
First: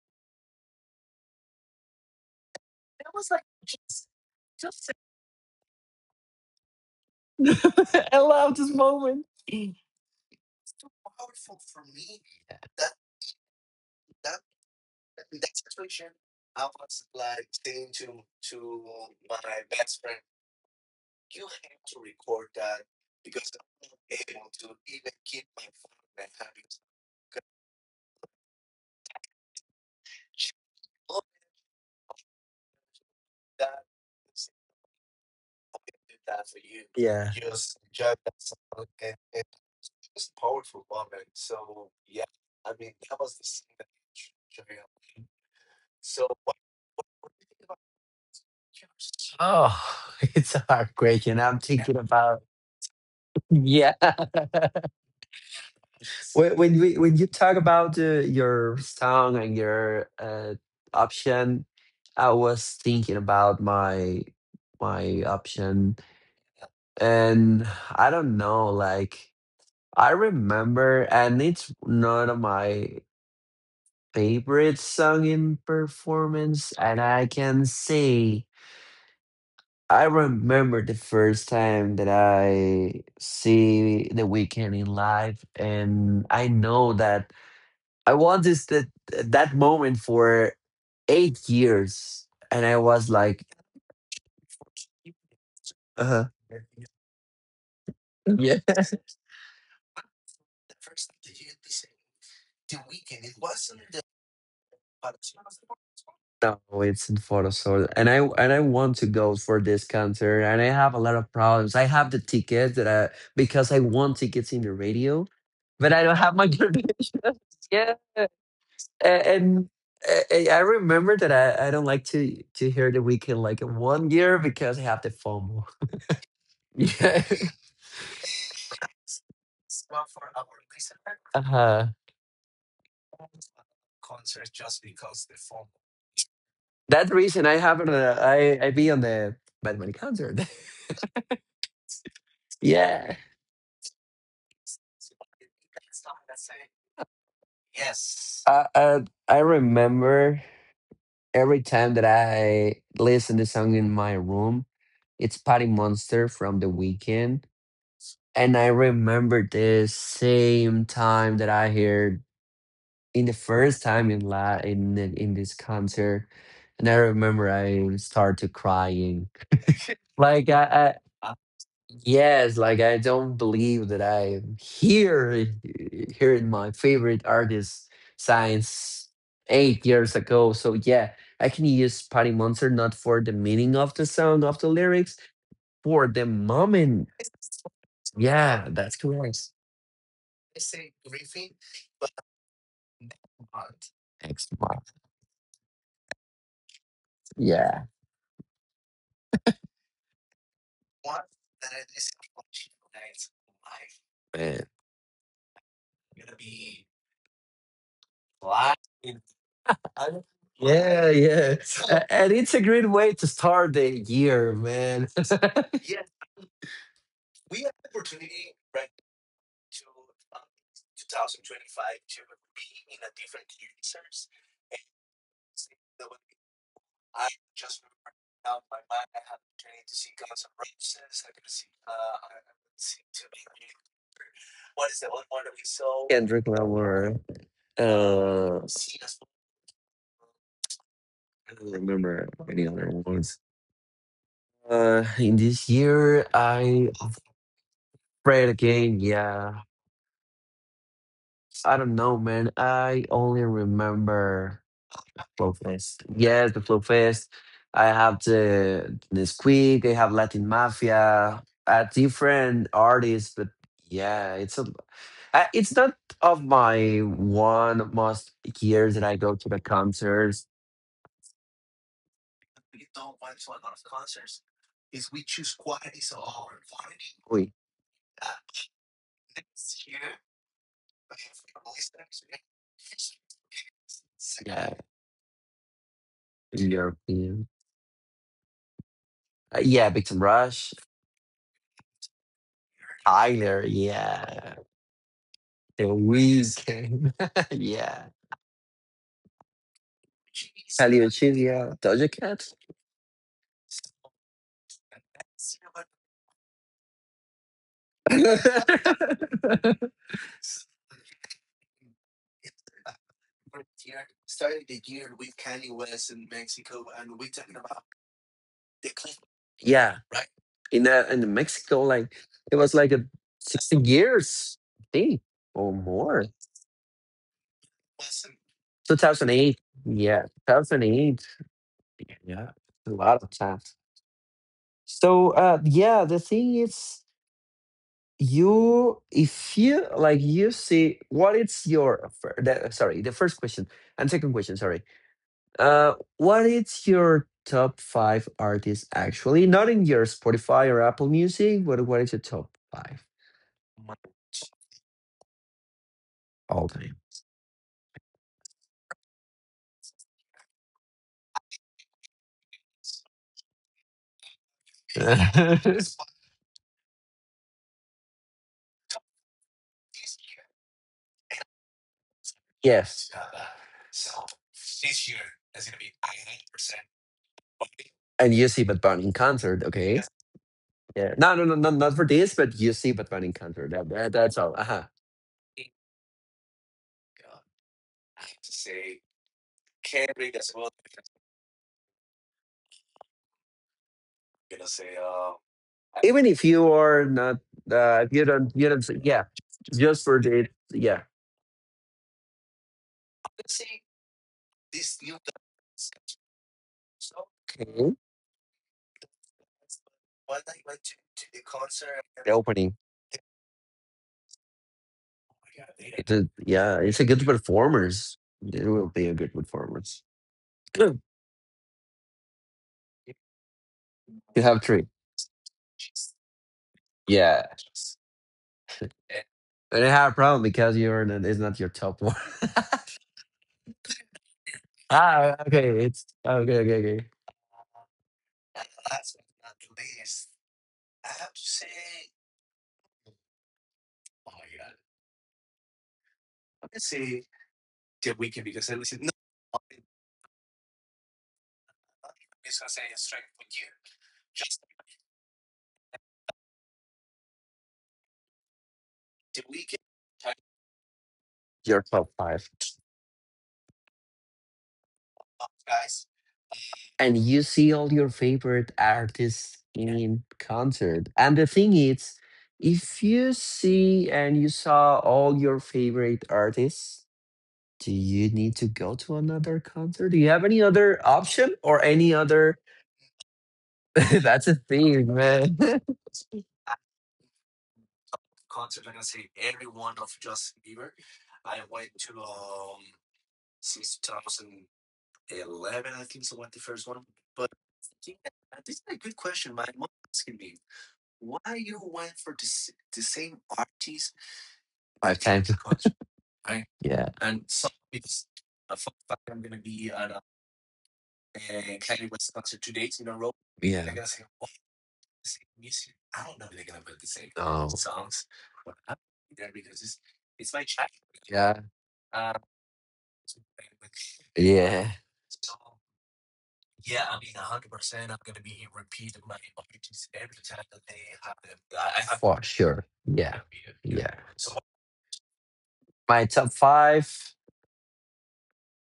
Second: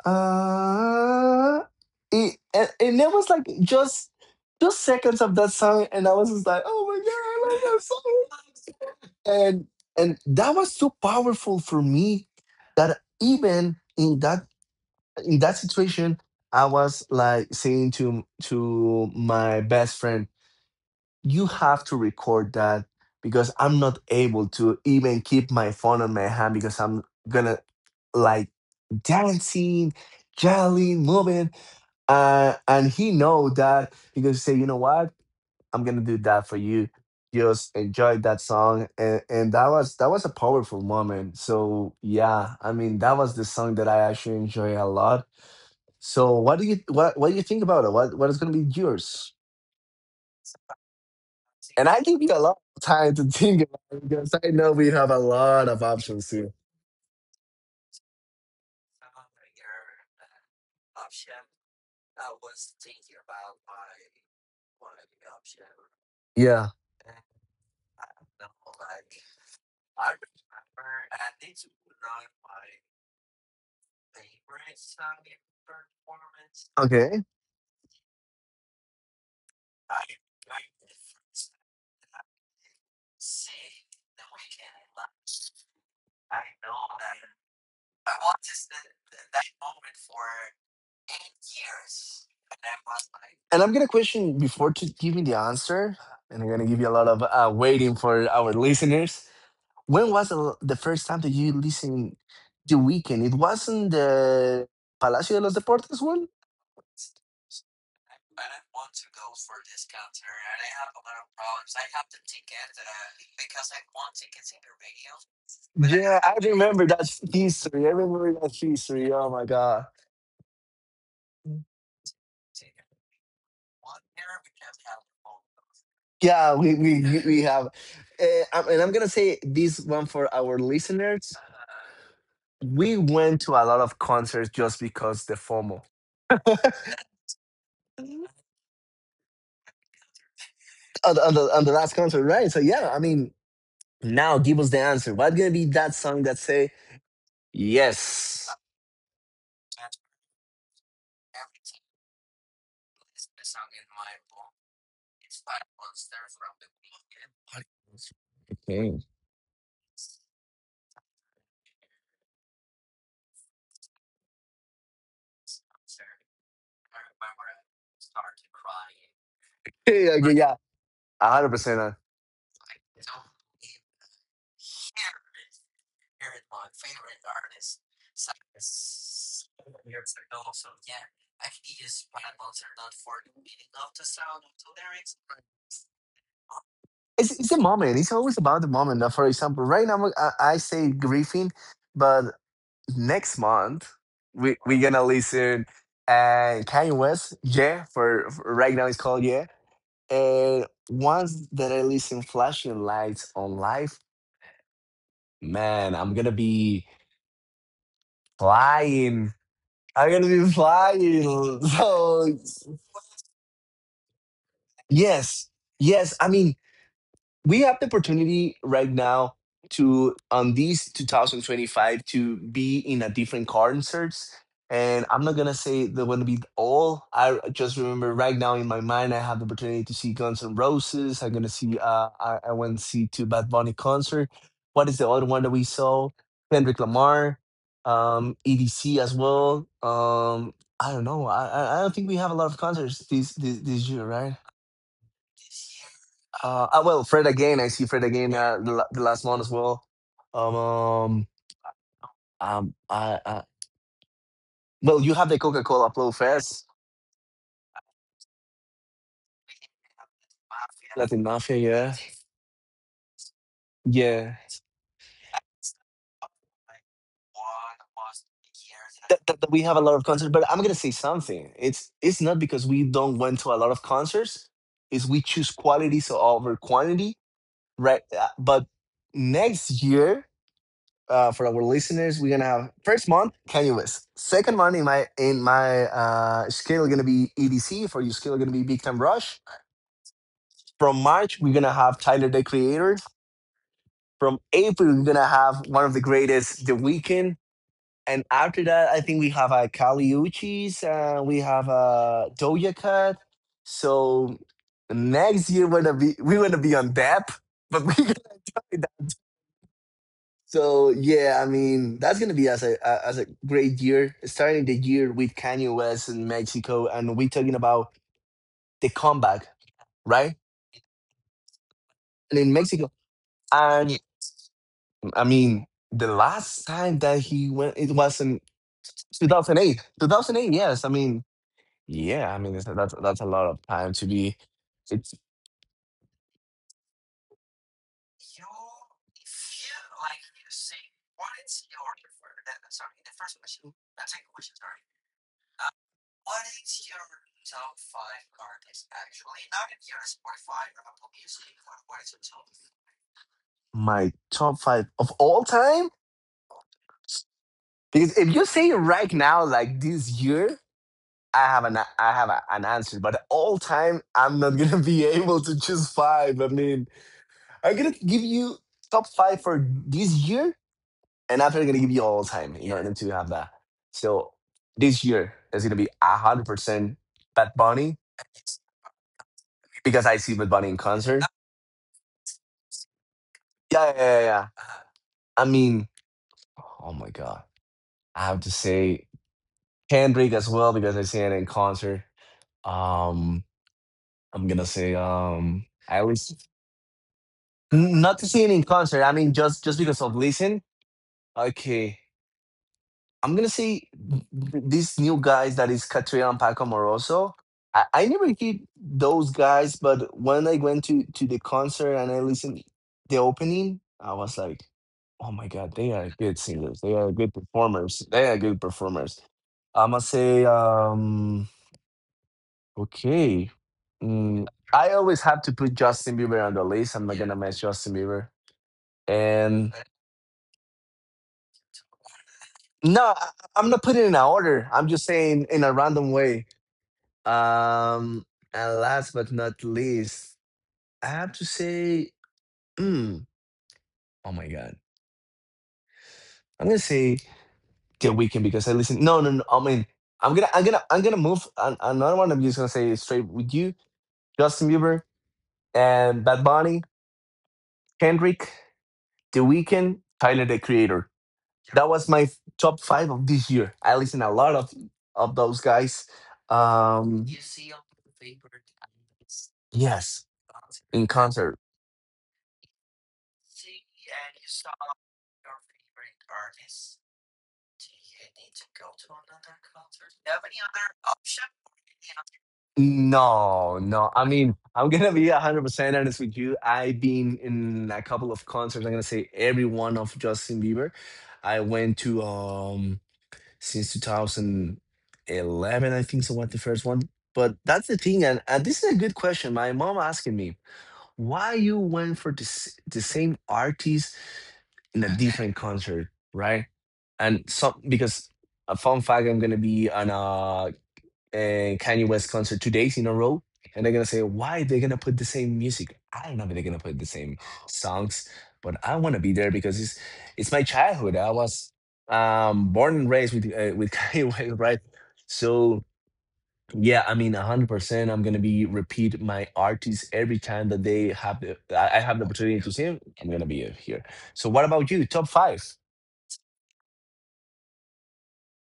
S2: uh and it was like just seconds of that song, and I was just like, oh my god, I love that
S1: I
S2: song.
S1: love this moment.
S2: And that was so powerful for me that even in that situation I was like saying to my best friend, you have to record that because I'm not able to even keep my phone on my hand because I'm gonna, like, dancing, jolly, moving. And he know that he could say, you know what, I'm gonna do that for you.
S1: Yeah.
S2: Just
S1: Just
S2: enjoy
S1: enjoy that
S2: that song,
S1: song
S2: and that was a powerful moment. So yeah, I mean that was the song that I actually enjoy a lot. So what do you what do you think about it? What is gonna be yours?
S1: Oh, it's a hard question. I'm
S2: And
S1: thinking
S2: I give you a
S1: about.
S2: lot of time to think about
S1: Yeah.
S2: it because I know we have a lot of options here.
S1: When we, when you talk about your song and your option, I was thinking about my my option,
S2: Yeah.
S1: and I don't know. Like I remember, and it's not on my favorite song in performance, and I
S2: Okay.
S1: can say I remember the first time that I see The Weeknd in live, and I know that I want this that that moment for 8 years, and I was like,
S2: And I'm gonna question before to give me the
S1: uh-huh.
S2: answer, and I'm gonna give you a lot of waiting
S1: Yeah.
S2: for our listeners. When was the first time that you listened The Weekend? It wasn't the Palacio de los Deportes one?
S1: No, it's in Photosol. And I want to go for this concert and I have a lot of problems. I have the tickets that I, because I want tickets in the radio, but I don't have my
S2: Yeah, I
S1: credentials.
S2: remember that
S1: Yeah.
S2: history. I remember that history. Oh
S1: And
S2: my god.
S1: I remember that I don't like to hear the weekend like in one year because I have the FOMO.
S2: Yeah, we we
S1: Yeah.
S2: we we have, and I'm gonna say this one for our listeners.
S1: Uh-huh.
S2: We went to a lot of concerts just because the FOMO
S1: That reason I haven't I be on the Bad Bunny concert.
S2: on the, on the last concert, right? So yeah, I
S1: Yeah.
S2: mean, now give us the answer. What's gonna be that song that say
S1: Yes.
S2: yes?
S1: I remember every time that I listen the song in my room, it's Party Monster from The Weeknd. And I
S2: Okay.
S1: remember the same time that I heard in the first time in in this concert, and I remember I started crying.
S2: Yeah, yeah,
S1: Like
S2: yeah.
S1: I,
S2: 100%.
S1: yes, like I don't believe that I am here hearing my favorite artist since 8 years ago. So yeah, I can use Patty Monster not for the meaning of the song of the lyrics, for the moment.
S2: It's the moment. It's always about
S1: Yeah,
S2: the
S1: that's
S2: moment. Now, for
S1: correct.
S2: example, right now I say Griffin, but next month
S1: X
S2: we
S1: mark.
S2: gonna listen Kanye West.
S1: Yeah,
S2: Yeah, for, right now it's called Yeah. And once that I listen flashing lights on life,
S1: man.
S2: man, I'm gonna be flying. I'm gonna be
S1: Yeah, yeah.
S2: flying.
S1: And
S2: So
S1: it's a great way to start the year, man.
S2: yes, yes. I mean, we have the opportunity right now to on these 2025 to be in a different concerts. And I'm not gonna say they're gonna be all. I just remember right now in my mind I have the opportunity to see Guns N' Roses. I'm gonna see I went to see two Bad Bunny concert. What
S1: What
S2: is
S1: is it?
S2: the
S1: What
S2: other one
S1: one
S2: that
S1: do we
S2: we
S1: saw?
S2: saw?
S1: Kendrick
S2: Kendrick
S1: Lamar.
S2: Lamar,
S1: Uh,
S2: EDC as well. I don't know. i
S1: I don't
S2: i I don't think we
S1: remember
S2: have a lot of
S1: any other
S2: concerts this
S1: ones.
S2: this year, right?
S1: In this year, I
S2: Well, Fred again. I see Fred again.
S1: played
S2: Uh, the, la-
S1: again.
S2: the last one as
S1: Yeah,
S2: well. Um, um,
S1: I don't know, man.
S2: um,
S1: I
S2: I,
S1: only
S2: I,
S1: remember
S2: well, you have the
S1: Flow
S2: Coca Cola
S1: Fest.
S2: Flow
S1: Yes, the
S2: Fest,
S1: Flow Fest. I have the Nesquik. I have Latin
S2: Latin
S1: Mafia.
S2: Mafia, yeah,
S1: Different artists, but
S2: yeah.
S1: yeah, it's a. It's not of my one most years that I go to
S2: That we
S1: the
S2: have a lot of concerts,
S1: concerts.
S2: but I'm gonna say something. It's not because we don't went to a lot of concerts. Is we choose quality so over quantity,
S1: Wait,
S2: right? But next year for our listeners, we're gonna have first month Kanye West.
S1: yeah,
S2: Second month in my
S1: in
S2: scale gonna
S1: European.
S2: be EDC. For your scale gonna be Big Time Rush.
S1: Yeah, Victim Rush.
S2: From March we're gonna have Tyler the Creator.
S1: Tyler, yeah.
S2: From April we're gonna
S1: The
S2: have one of the
S1: Wiz
S2: greatest, The
S1: came.
S2: Weeknd.
S1: Yeah.
S2: And after that, I think we have Kali
S1: Sally
S2: Uchis.
S1: and Chill,
S2: We
S1: yeah.
S2: have
S1: Doja Cat.
S2: Doja Cat. So next year we're gonna be on that, but we. So yeah, I mean that's gonna be as a great year, starting the year with Kanye West in Mexico, and we talking about the comeback,
S1: Yeah.
S2: right?
S1: In Mexico, like
S2: And
S1: it
S2: in
S1: was like
S2: Mexico,
S1: a sixteen
S2: and
S1: years, I think,
S2: I
S1: or
S2: mean the
S1: more.
S2: last time that he went, it was in
S1: 2008.
S2: 2008.
S1: Yeah. Two
S2: 2008,
S1: thousand
S2: yes. I
S1: eight.
S2: mean,
S1: Yeah.
S2: yeah. I mean
S1: A
S2: that's
S1: lot of
S2: a lot of
S1: times.
S2: time to be. It's
S1: So yeah, the thing is, you, if you like you see what is your the, sorry the first question and second question, sorry. What is your top five artists actually? Not in your Spotify or Apple Music, but what is your top five
S2: my top five of all time
S1: all time?
S2: because if you say right now, like this year. I have an an answer, but all time I'm not gonna be able to choose five. I mean, I'm gonna give you top five for this year, and after I'm gonna give you all time in order
S1: Yes.
S2: to have that. So this year is gonna be 100% Bad Bunny
S1: And you see Bad Bunny in concert, okay?
S2: because I see Bad Bunny in
S1: Yeah.
S2: concert.
S1: No, no, no, no, not for this, but you see Bad Bunny in concert. That,
S2: Yeah, yeah, yeah,
S1: that's
S2: yeah.
S1: all. Uh-huh.
S2: I mean, oh my god, I have to say Kendrick as well because I see it in concert. Um, I'm gonna say I
S1: Even
S2: was.
S1: if you are not,
S2: N-
S1: if
S2: Not
S1: you
S2: to see
S1: don't,
S2: it
S1: you
S2: in
S1: don't,
S2: concert. I
S1: yeah,
S2: mean, just
S1: just
S2: because
S1: for
S2: of
S1: the,
S2: listen.
S1: yeah.
S2: Okay, I'm gonna say these new guys that is Katria and Paco Moroso. I,
S1: Okay.
S2: I never hear those guys, but when I went to the concert and I
S1: The
S2: listened
S1: opening.
S2: the opening, I was like, oh my god, they
S1: It
S2: are
S1: is,
S2: good
S1: yeah,
S2: singers. They
S1: it's a
S2: are
S1: good
S2: good performers.
S1: performers.
S2: They are
S1: They
S2: good
S1: will be a
S2: performers.
S1: good performers.
S2: I'ma say,
S1: Good.
S2: okay.
S1: You have
S2: Mm,
S1: three.
S2: I always have to put Justin Bieber on the list. I'm not
S1: Yeah.
S2: gonna miss Justin Bieber
S1: And
S2: and.
S1: I have a problem because you're not, it's not your top one.
S2: No, I am not putting it in an order. I'm just
S1: Ah,
S2: saying in
S1: okay.
S2: a
S1: It's
S2: random
S1: okay,
S2: way.
S1: okay, okay.
S2: Um, and last but not least, I have to say, mm, oh my god, I'm gonna say The Weekend because I listen. No, no, no. I mean, I'm gonna move. Another one. I'm just gonna say it straight with you, Justin Bieber and Bad Bunny, Kendrick, The Weekend, Tyler the Creator.
S1: Your
S2: That
S1: top
S2: was my
S1: five.
S2: top five of this year. I listen a lot of those guys.
S1: And
S2: Um,
S1: you see all your favorite artists in
S2: Yes,
S1: concert.
S2: in
S1: And the
S2: concert.
S1: thing is, if you see and you saw all your favorite artists, do you need to go to another concert? Do you have any other option or any other.
S2: No, no. I
S1: That's a
S2: mean, I'm
S1: theme,
S2: gonna be
S1: man.
S2: 100% honest with you. I've been in a couple of concerts. I'm gonna say every one of Justin Bieber. I went to since 2011, I think so. What the first one? But that's the thing, and this is a good question. My mom asking me. Why you went for the same artist in
S1: Five
S2: a
S1: times as
S2: different
S1: much.
S2: concert, right?
S1: Yeah.
S2: And some because a fun fact, I'm gonna be on a Kanye West concert 2 days in a row,
S1: Yeah.
S2: and
S1: They're
S2: they're
S1: gonna
S2: gonna
S1: sing
S2: say
S1: all
S2: why they're gonna put
S1: the
S2: the
S1: same
S2: same
S1: music.
S2: music.
S1: I
S2: I
S1: don't
S2: don't
S1: know
S2: know
S1: if
S2: if
S1: they're
S2: they're
S1: gonna
S2: gonna put the
S1: they
S2: same
S1: oh songs.
S2: songs, but I want to be there because it's
S1: It's my
S2: my
S1: childhood.
S2: childhood. I
S1: Yeah.
S2: was born and raised with with Kanye West, right?
S1: Yeah.
S2: So.
S1: Yeah,
S2: Yeah,
S1: I
S2: I
S1: mean,
S2: mean,
S1: 100%.
S2: 100%.
S1: I'm
S2: I'm going
S1: gonna
S2: to
S1: be
S2: be
S1: repeating
S2: repeat
S1: my
S2: my
S1: emojis
S2: artists
S1: every
S2: every
S1: time
S2: time
S1: that
S2: that
S1: they
S2: they have
S1: happen.
S2: the
S1: I
S2: I
S1: have
S2: have the
S1: for
S2: opportunity to
S1: sure.
S2: see him. I'm
S1: Yeah.
S2: going to be here.
S1: Yeah.
S2: So what about you? Top five?
S1: My top five.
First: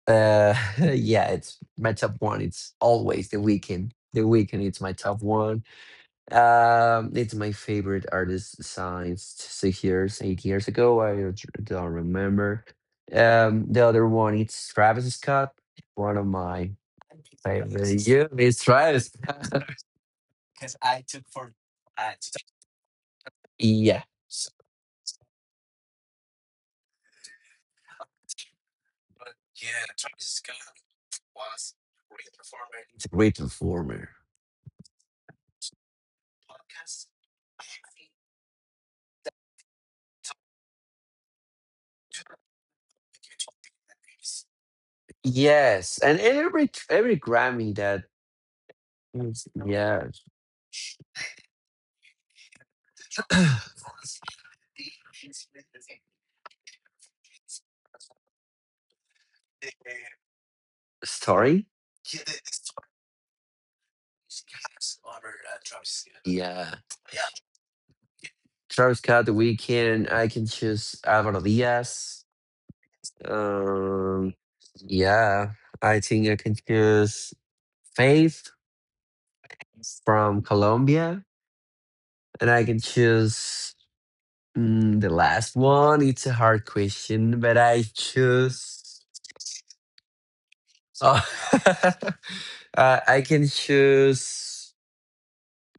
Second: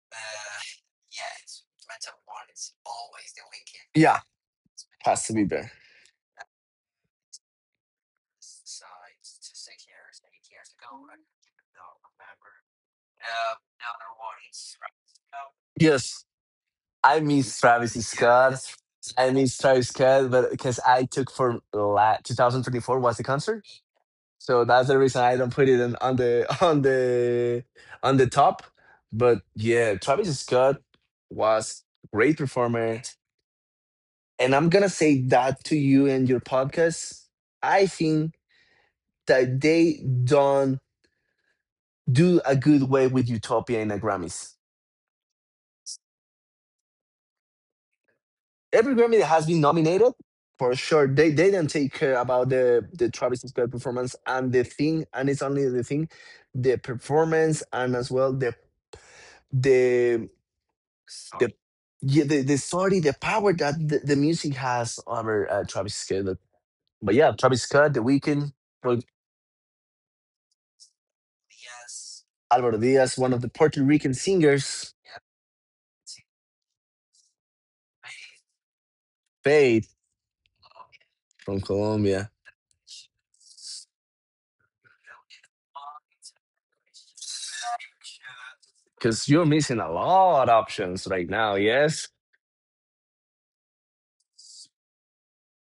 S1: Uh yeah, it's my top one. It's always the weekend.
S2: Yeah,
S1: The weekend it's my top
S2: has to be
S1: one.
S2: there.
S1: It's my favorite artist since 6 years, 8 years ago. I don't remember. The other one it's Travis Scott, one
S2: Yes,
S1: of my
S2: I miss Travis
S1: favorite. Yeah, it's
S2: Scott.
S1: Travis.
S2: I miss Travis Scott, but because I took for 2024 was the concert,
S1: Yeah,
S2: so that's the reason I don't put it in, on the on the top. But yeah, Travis Scott was great performer.
S1: it's a great performer.
S2: And I'm going to say that to you and your podcast. I think that they don't do a good way with Utopia in the Grammys.
S1: Yes, and every Grammy that
S2: Every Grammy that has been
S1: yeah
S2: nominated, for sure, they didn't take care about the Travis Scott performance and the thing, and it's only the thing, the performance and as well the the the
S1: story.
S2: yeah, the story, the power that the music has over Travis Scott.
S1: Yeah,
S2: But yeah, Travis Scott, The Weeknd,
S1: Travis
S2: well,
S1: Scott, The Weeknd. I can choose Alvaro Diaz.
S2: Alvaro Diaz, one of the Puerto Rican
S1: Um,
S2: singers,
S1: yeah, I think I can choose Faith
S2: Faith
S1: from Colombia,
S2: from Colombia.
S1: and I can choose the last one. It's a hard question, but I choose.
S2: Because you're missing a lot of options
S1: Oh,
S2: right now, yes?
S1: I can choose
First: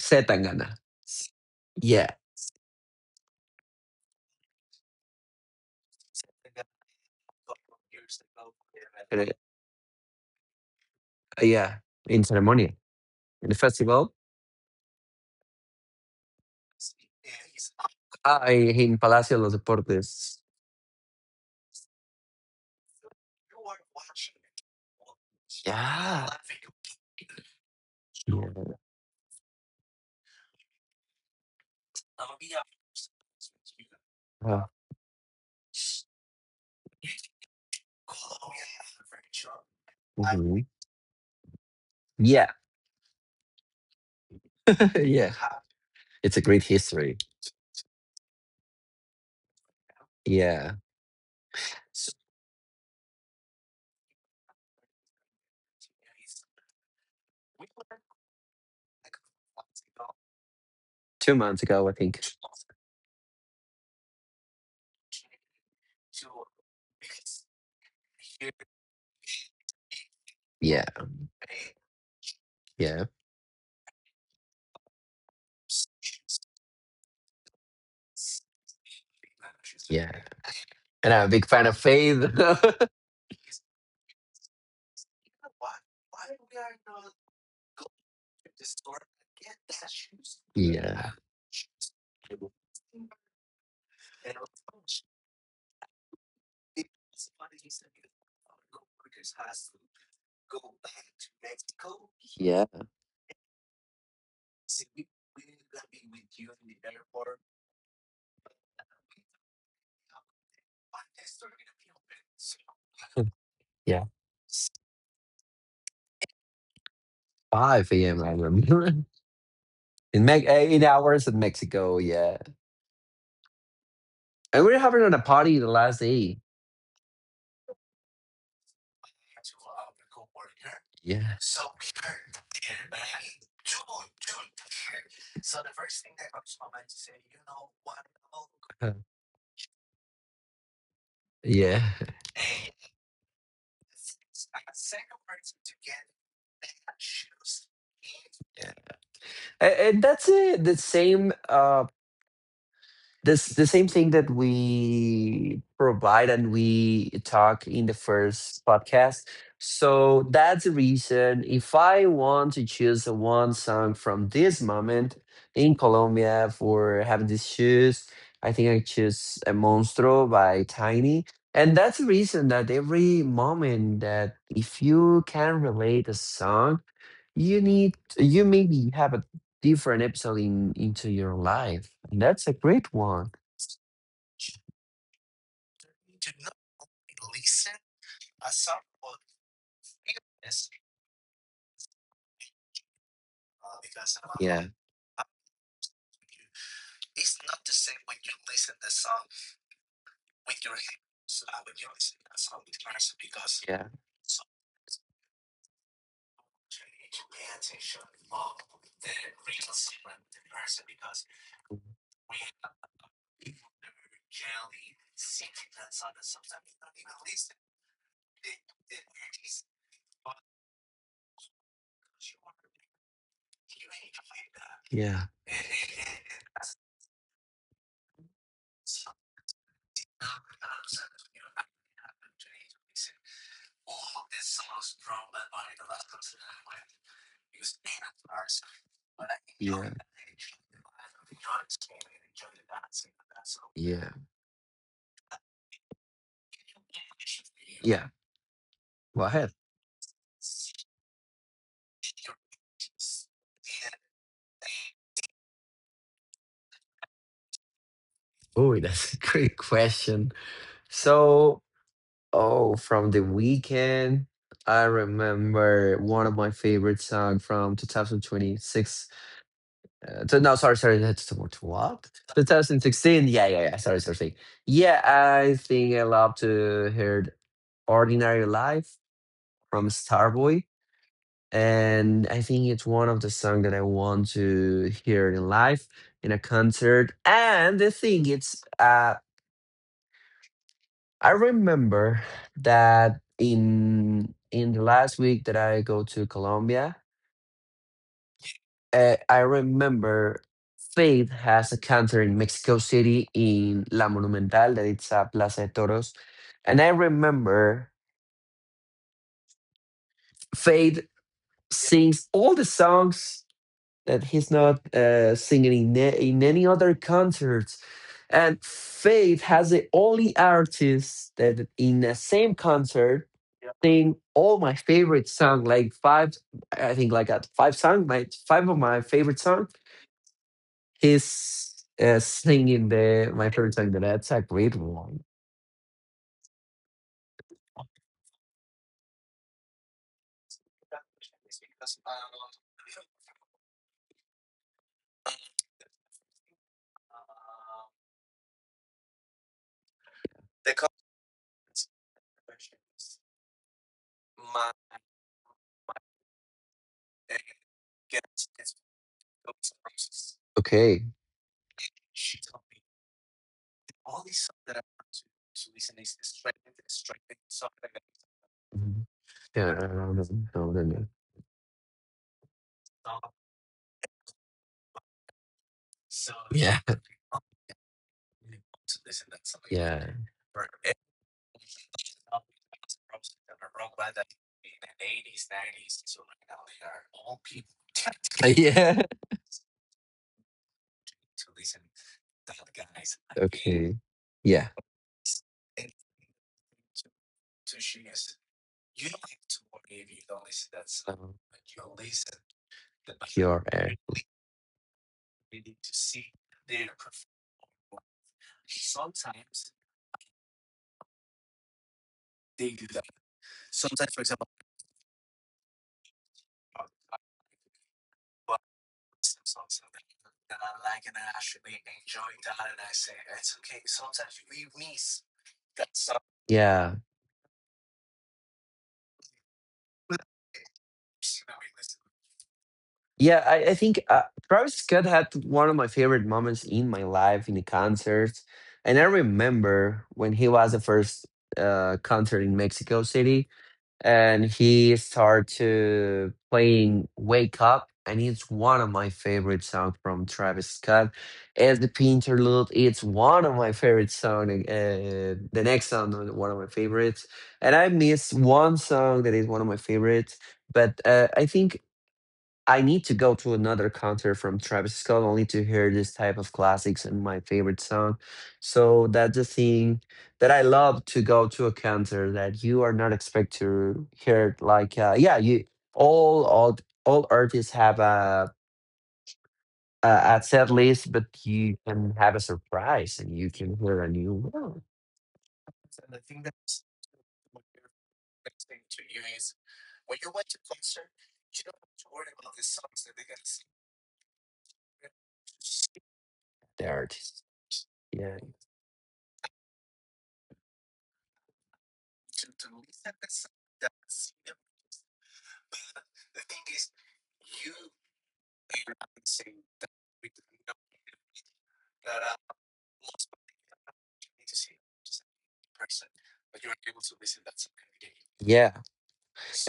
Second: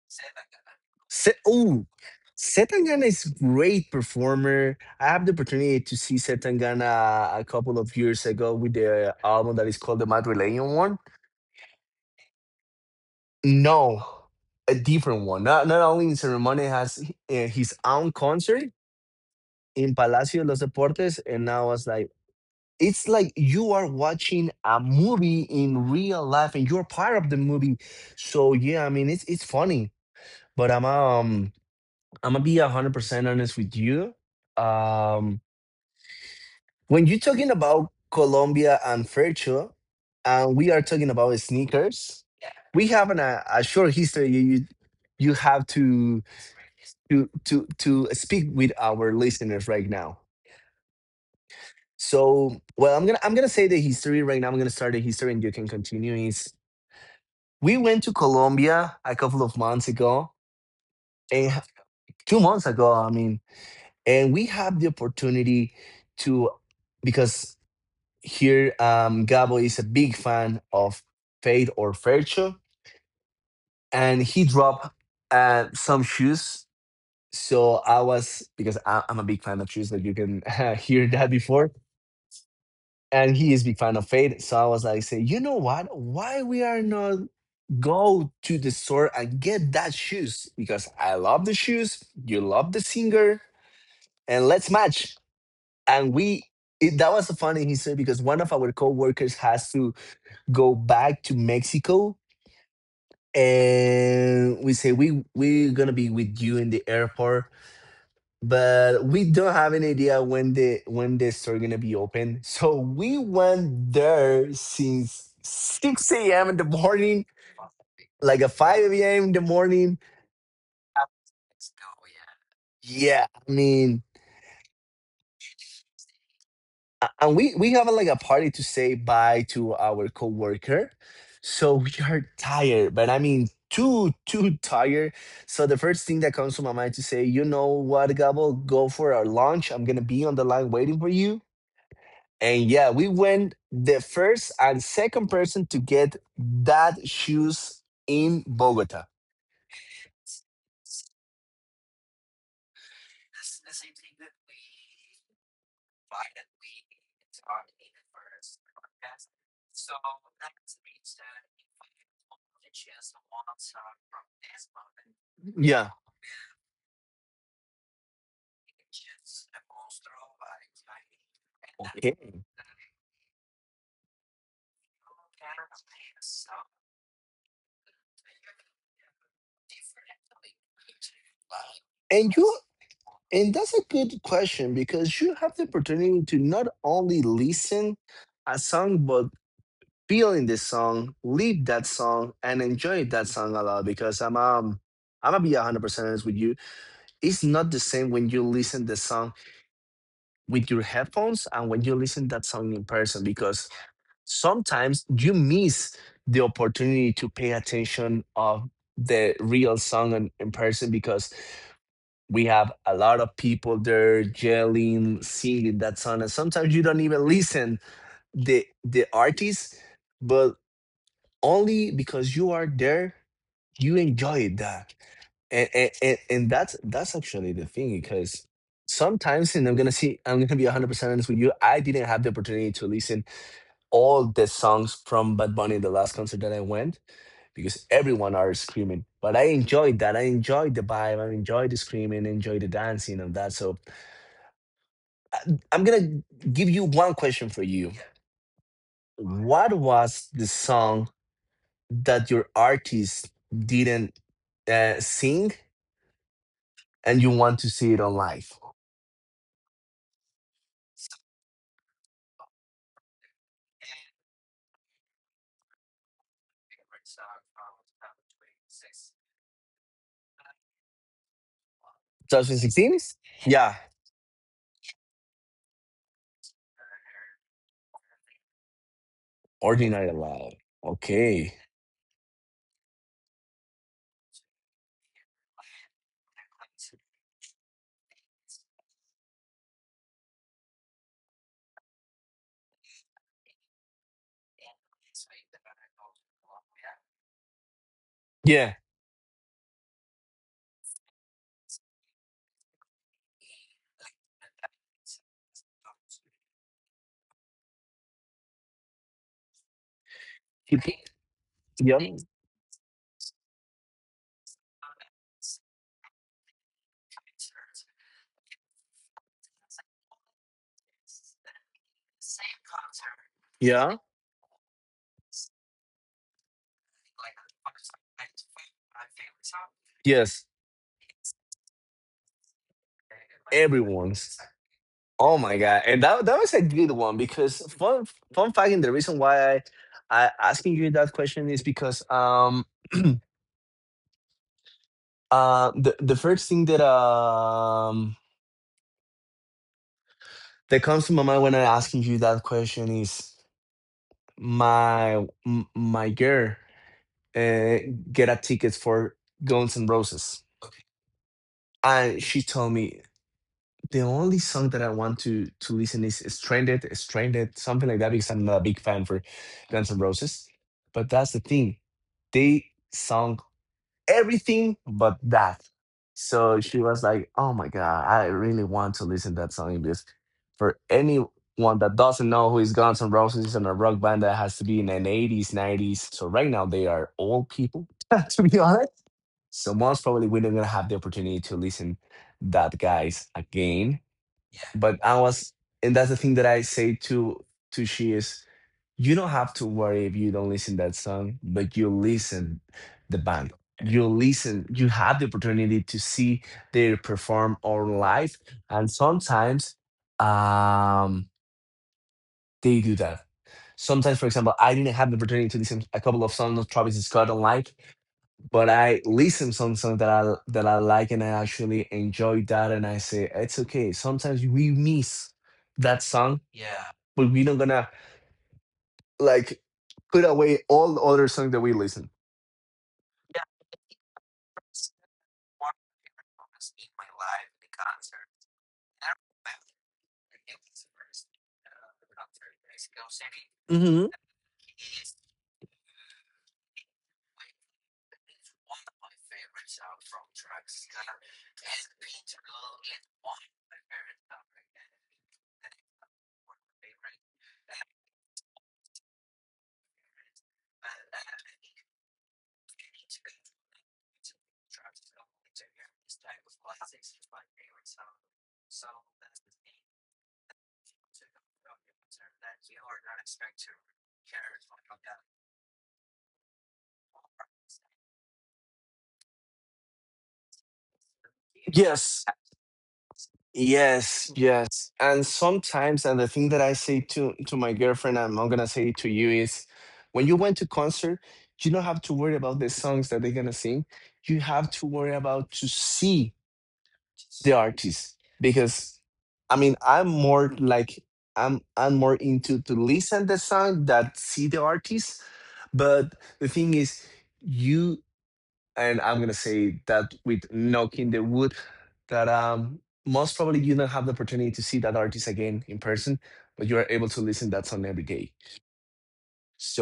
S1: Setangana.
S2: Oh,
S1: Yeah,
S2: Setangana is great performer. I had the opportunity to see Setangana a couple of years ago with the
S1: and,
S2: album that is called the Madrileño one.
S1: yeah, in ceremony, in the
S2: No,
S1: festival.
S2: a different one. Not, not only in Ceremony has his own
S1: Ah,
S2: concert
S1: in Palacio de los
S2: in Palacio
S1: Deportes.
S2: de los Deportes, and I was like, it's like you are watching a movie in
S1: Yeah,
S2: real life and you're part of the movie. So
S1: yeah,
S2: yeah, I mean it's funny. But I'm gonna be 100% honest with you.
S1: uh,
S2: Um when you're talking about Colombia and Fercho, and
S1: mhm.
S2: we are talking about sneakers,
S1: Yeah,
S2: we have a short history. you, you
S1: yeah.
S2: you have to
S1: It's a great history.
S2: speak with our listeners right now.
S1: Yeah. S-
S2: So well I'm gonna say the history right now. I'm gonna start the history and you can continue. Is We went to Colombia a couple of months ago,
S1: two
S2: and
S1: months ago, I think.
S2: 2 months ago, I mean, and we have the opportunity to, because here Gabo is a big fan
S1: Yeah.
S2: of Fade or Fercho,
S1: Yeah.
S2: and he dropped some shoes. So I was, because I'm a big fan of shoes, like you
S1: Yeah.
S2: can hear
S1: And
S2: that
S1: I'm a big
S2: before.
S1: fan of Faith.
S2: And he is big fan of Fade. So I was like, say, you know what? Why we are not go to the store and get that shoes because I
S1: Yeah.
S2: love the shoes, you love the singer, and let's match. And that was a funny history because one of our coworkers has to go back to Mexico,
S1: Yeah.
S2: and we say we're gonna be with you in the airport, but we don't have any idea when the store gonna be open, so we went
S1: Yeah.
S2: there since 6 a.m in the morning,
S1: 5 a.m. I
S2: like a 5
S1: remember.
S2: a.m in the morning.
S1: 8 hours in Mexico. Yeah.
S2: Yeah, I mean,
S1: And we we're having a party the last day.
S2: and we have like a party to say bye to our coworker,
S1: Yeah.
S2: so we are tired. But I mean, too tired. So the first thing that comes to my mind to say, you know what, Gabo, go for our lunch. I'm gonna be on the line waiting for you.
S1: Yeah.
S2: And yeah, we went the first and second person to get that shoes in Bogota.
S1: And that's it. The same. This the same thing that we provide and we talk in the first podcast. So that's the reason if I want to choose one song from this moment in
S2: Yeah.
S1: Colombia for having these shoes, I think I choose a Monstro by Tiny. And that's
S2: Okay.
S1: the reason that every moment that if you can relate a song, you need you maybe have a different episode in, into your life. And
S2: And you
S1: that's a great one.
S2: And that's a good question because you have the opportunity to not only listen a song, but feel in the song, live that song, and enjoy that song a lot. Because
S1: Yeah.
S2: I'm gonna be 100% honest with you. It's not the same when you listen the song with your headphones and when you listen that song in person. Because
S1: Yeah. Yeah.
S2: sometimes you miss the opportunity to pay attention of the real song in person because we have a lot of people there yelling, singing that song, and sometimes you don't even listen the artist, but only because you are there, you enjoy that, and and that's actually the thing because sometimes, and I'm gonna be 100% honest with you, I didn't have the opportunity to listen all the songs from Bad Bunny in the last concert that I went because everyone are screaming, but I
S1: Yeah.
S2: enjoyed that, I enjoyed the vibe, I enjoyed the screaming, enjoyed the dancing and that, so.
S1: Yeah.
S2: I'm gonna give you one question for you.
S1: Yeah. Go ahead.
S2: What was the song that your artist didn't sing and you want to see it on live?
S1: Oh, that's a great question. So, oh, from the weekend, I remember one of my favorite song from 2026. So no, sorry, sorry. That's to what?
S2: 2016?
S1: 2016. Yeah, yeah,
S2: Yeah,
S1: yeah. Sorry, sorry, sorry. Yeah, I think I love to hear "Ordinary Life" from
S2: Ordinary Love.
S1: Starboy,
S2: Okay.
S1: and I think it's one of the songs that I want to hear in live in a concert. And the thing it's, I remember that in the last week that I go to Colombia.
S2: Yeah.
S1: Uh, I remember Faith has a counter in Mexico City in La Monumental, that it's a Plaza de Toros. And I remember
S2: Yep.
S1: Faith
S2: Yeah.
S1: sings all the songs that he's not singing in, in any other concerts. And Faith has the only artist that in the same concert
S2: Yeah.
S1: sing all my favorite song, like five, I think like five song, my five of my favorite songs.
S2: Yes.
S1: His singing the my favorite song. That's
S2: Everyone's.
S1: a great one.
S2: Oh my god! And that that was a good one because fun fact. And the reason why I asking you that question is because the first thing that that comes to my mind when I'm asking you that question is my girl uh, get a tickets for Guns N' Roses,
S1: Okay.
S2: and she told me the only song that I want to listen is Stranded, Stranded, something like that because I'm not a big fan
S1: Mhm.
S2: for
S1: Yeah, I
S2: Guns N'
S1: don't
S2: Roses.
S1: know. I don't
S2: But
S1: know.
S2: that's the thing, they sung everything but that. So she
S1: Yeah.
S2: was like, "Oh my god, I really want to listen to that song." Because
S1: Yeah.
S2: for anyone that doesn't know who is Guns N' Roses and a rock band that has to be in the '80s, '90s, so right now they are old people, to be honest.
S1: Yeah.
S2: So most probably we're not gonna have the opportunity to listen that guys
S1: Okay.
S2: again.
S1: Yeah.
S2: But I was, and that's the thing that I say to she is, you don't have to worry if you
S1: So,
S2: don't listen that song, but you listen the band.
S1: pure air.
S2: You listen, you have the opportunity to see they perform on live. And sometimes um they do that. Sometimes, for example, I didn't have the opportunity to listen a couple of songs of Travis Scott on live, but I listen some songs that I like, and I actually enjoy that, and I say it's okay. Sometimes we miss that song,
S1: Yeah.
S2: but we're not gonna like put away all the other songs that we listen.
S1: Yeah, I think Travis Scott had one of my favorite moments in my life in the concert. And I remember when he was the first concert in Mexico City,
S2: Mhm.
S1: and he started to playing Wake Up, and it's one of my favorite songs from Travis Scott. As the interlude, it's one of my favorite songs. The next song, is one of my favorites, and I miss one song that is one of my favorites. But I think I need to go to another concert from Travis Scott only to hear this type of classics and my favorite song. So that's the thing that I love to go to a concert that you are not expect to hear. You all all all artists have a set list, but you
S2: Yes,
S1: can have a surprise and you can hear a
S2: yes,
S1: new
S2: yes.
S1: one.
S2: And sometimes, and the thing that I say to my girlfriend, and I'm gonna say to you is, when you went to concert, you don't have to worry about the songs that they're gonna sing. You have to worry about to see
S1: The artist,
S2: the artist
S1: yeah,
S2: because I mean I'm more into to listen the song that see the artist. But the thing is you and I'm gonna say that with knocking the wood that most probably you don't have the opportunity to see that artist again in person, but you are able to listen that song every day.
S1: yeah.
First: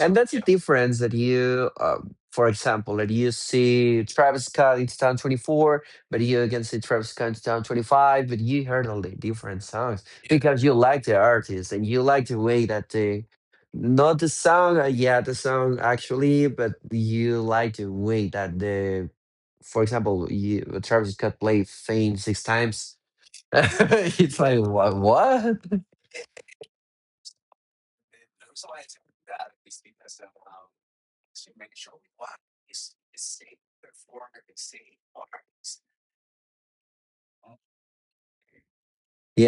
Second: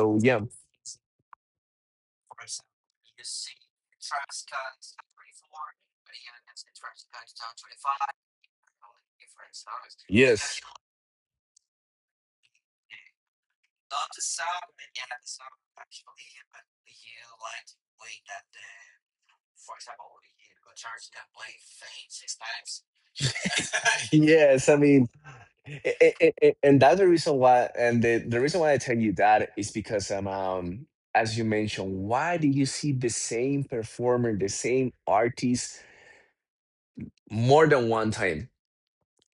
S1: And that's the
S2: yeah,
S1: difference that you, for example, that you see Travis Scott in 2024, but you can see Travis Scott in 2025, but you heard all the different songs
S2: yes.
S1: because you like the artist and you like the way that they, not the song, yeah, the song actually, but you like the way for example, Travis Scott played Fame six times. It's like,
S2: Yes, I
S1: what?
S2: mean
S1: What?
S2: and that's the reason why and the reason why I tell you that is because as you mentioned, why do you see the same performer, the same artist, more than one time,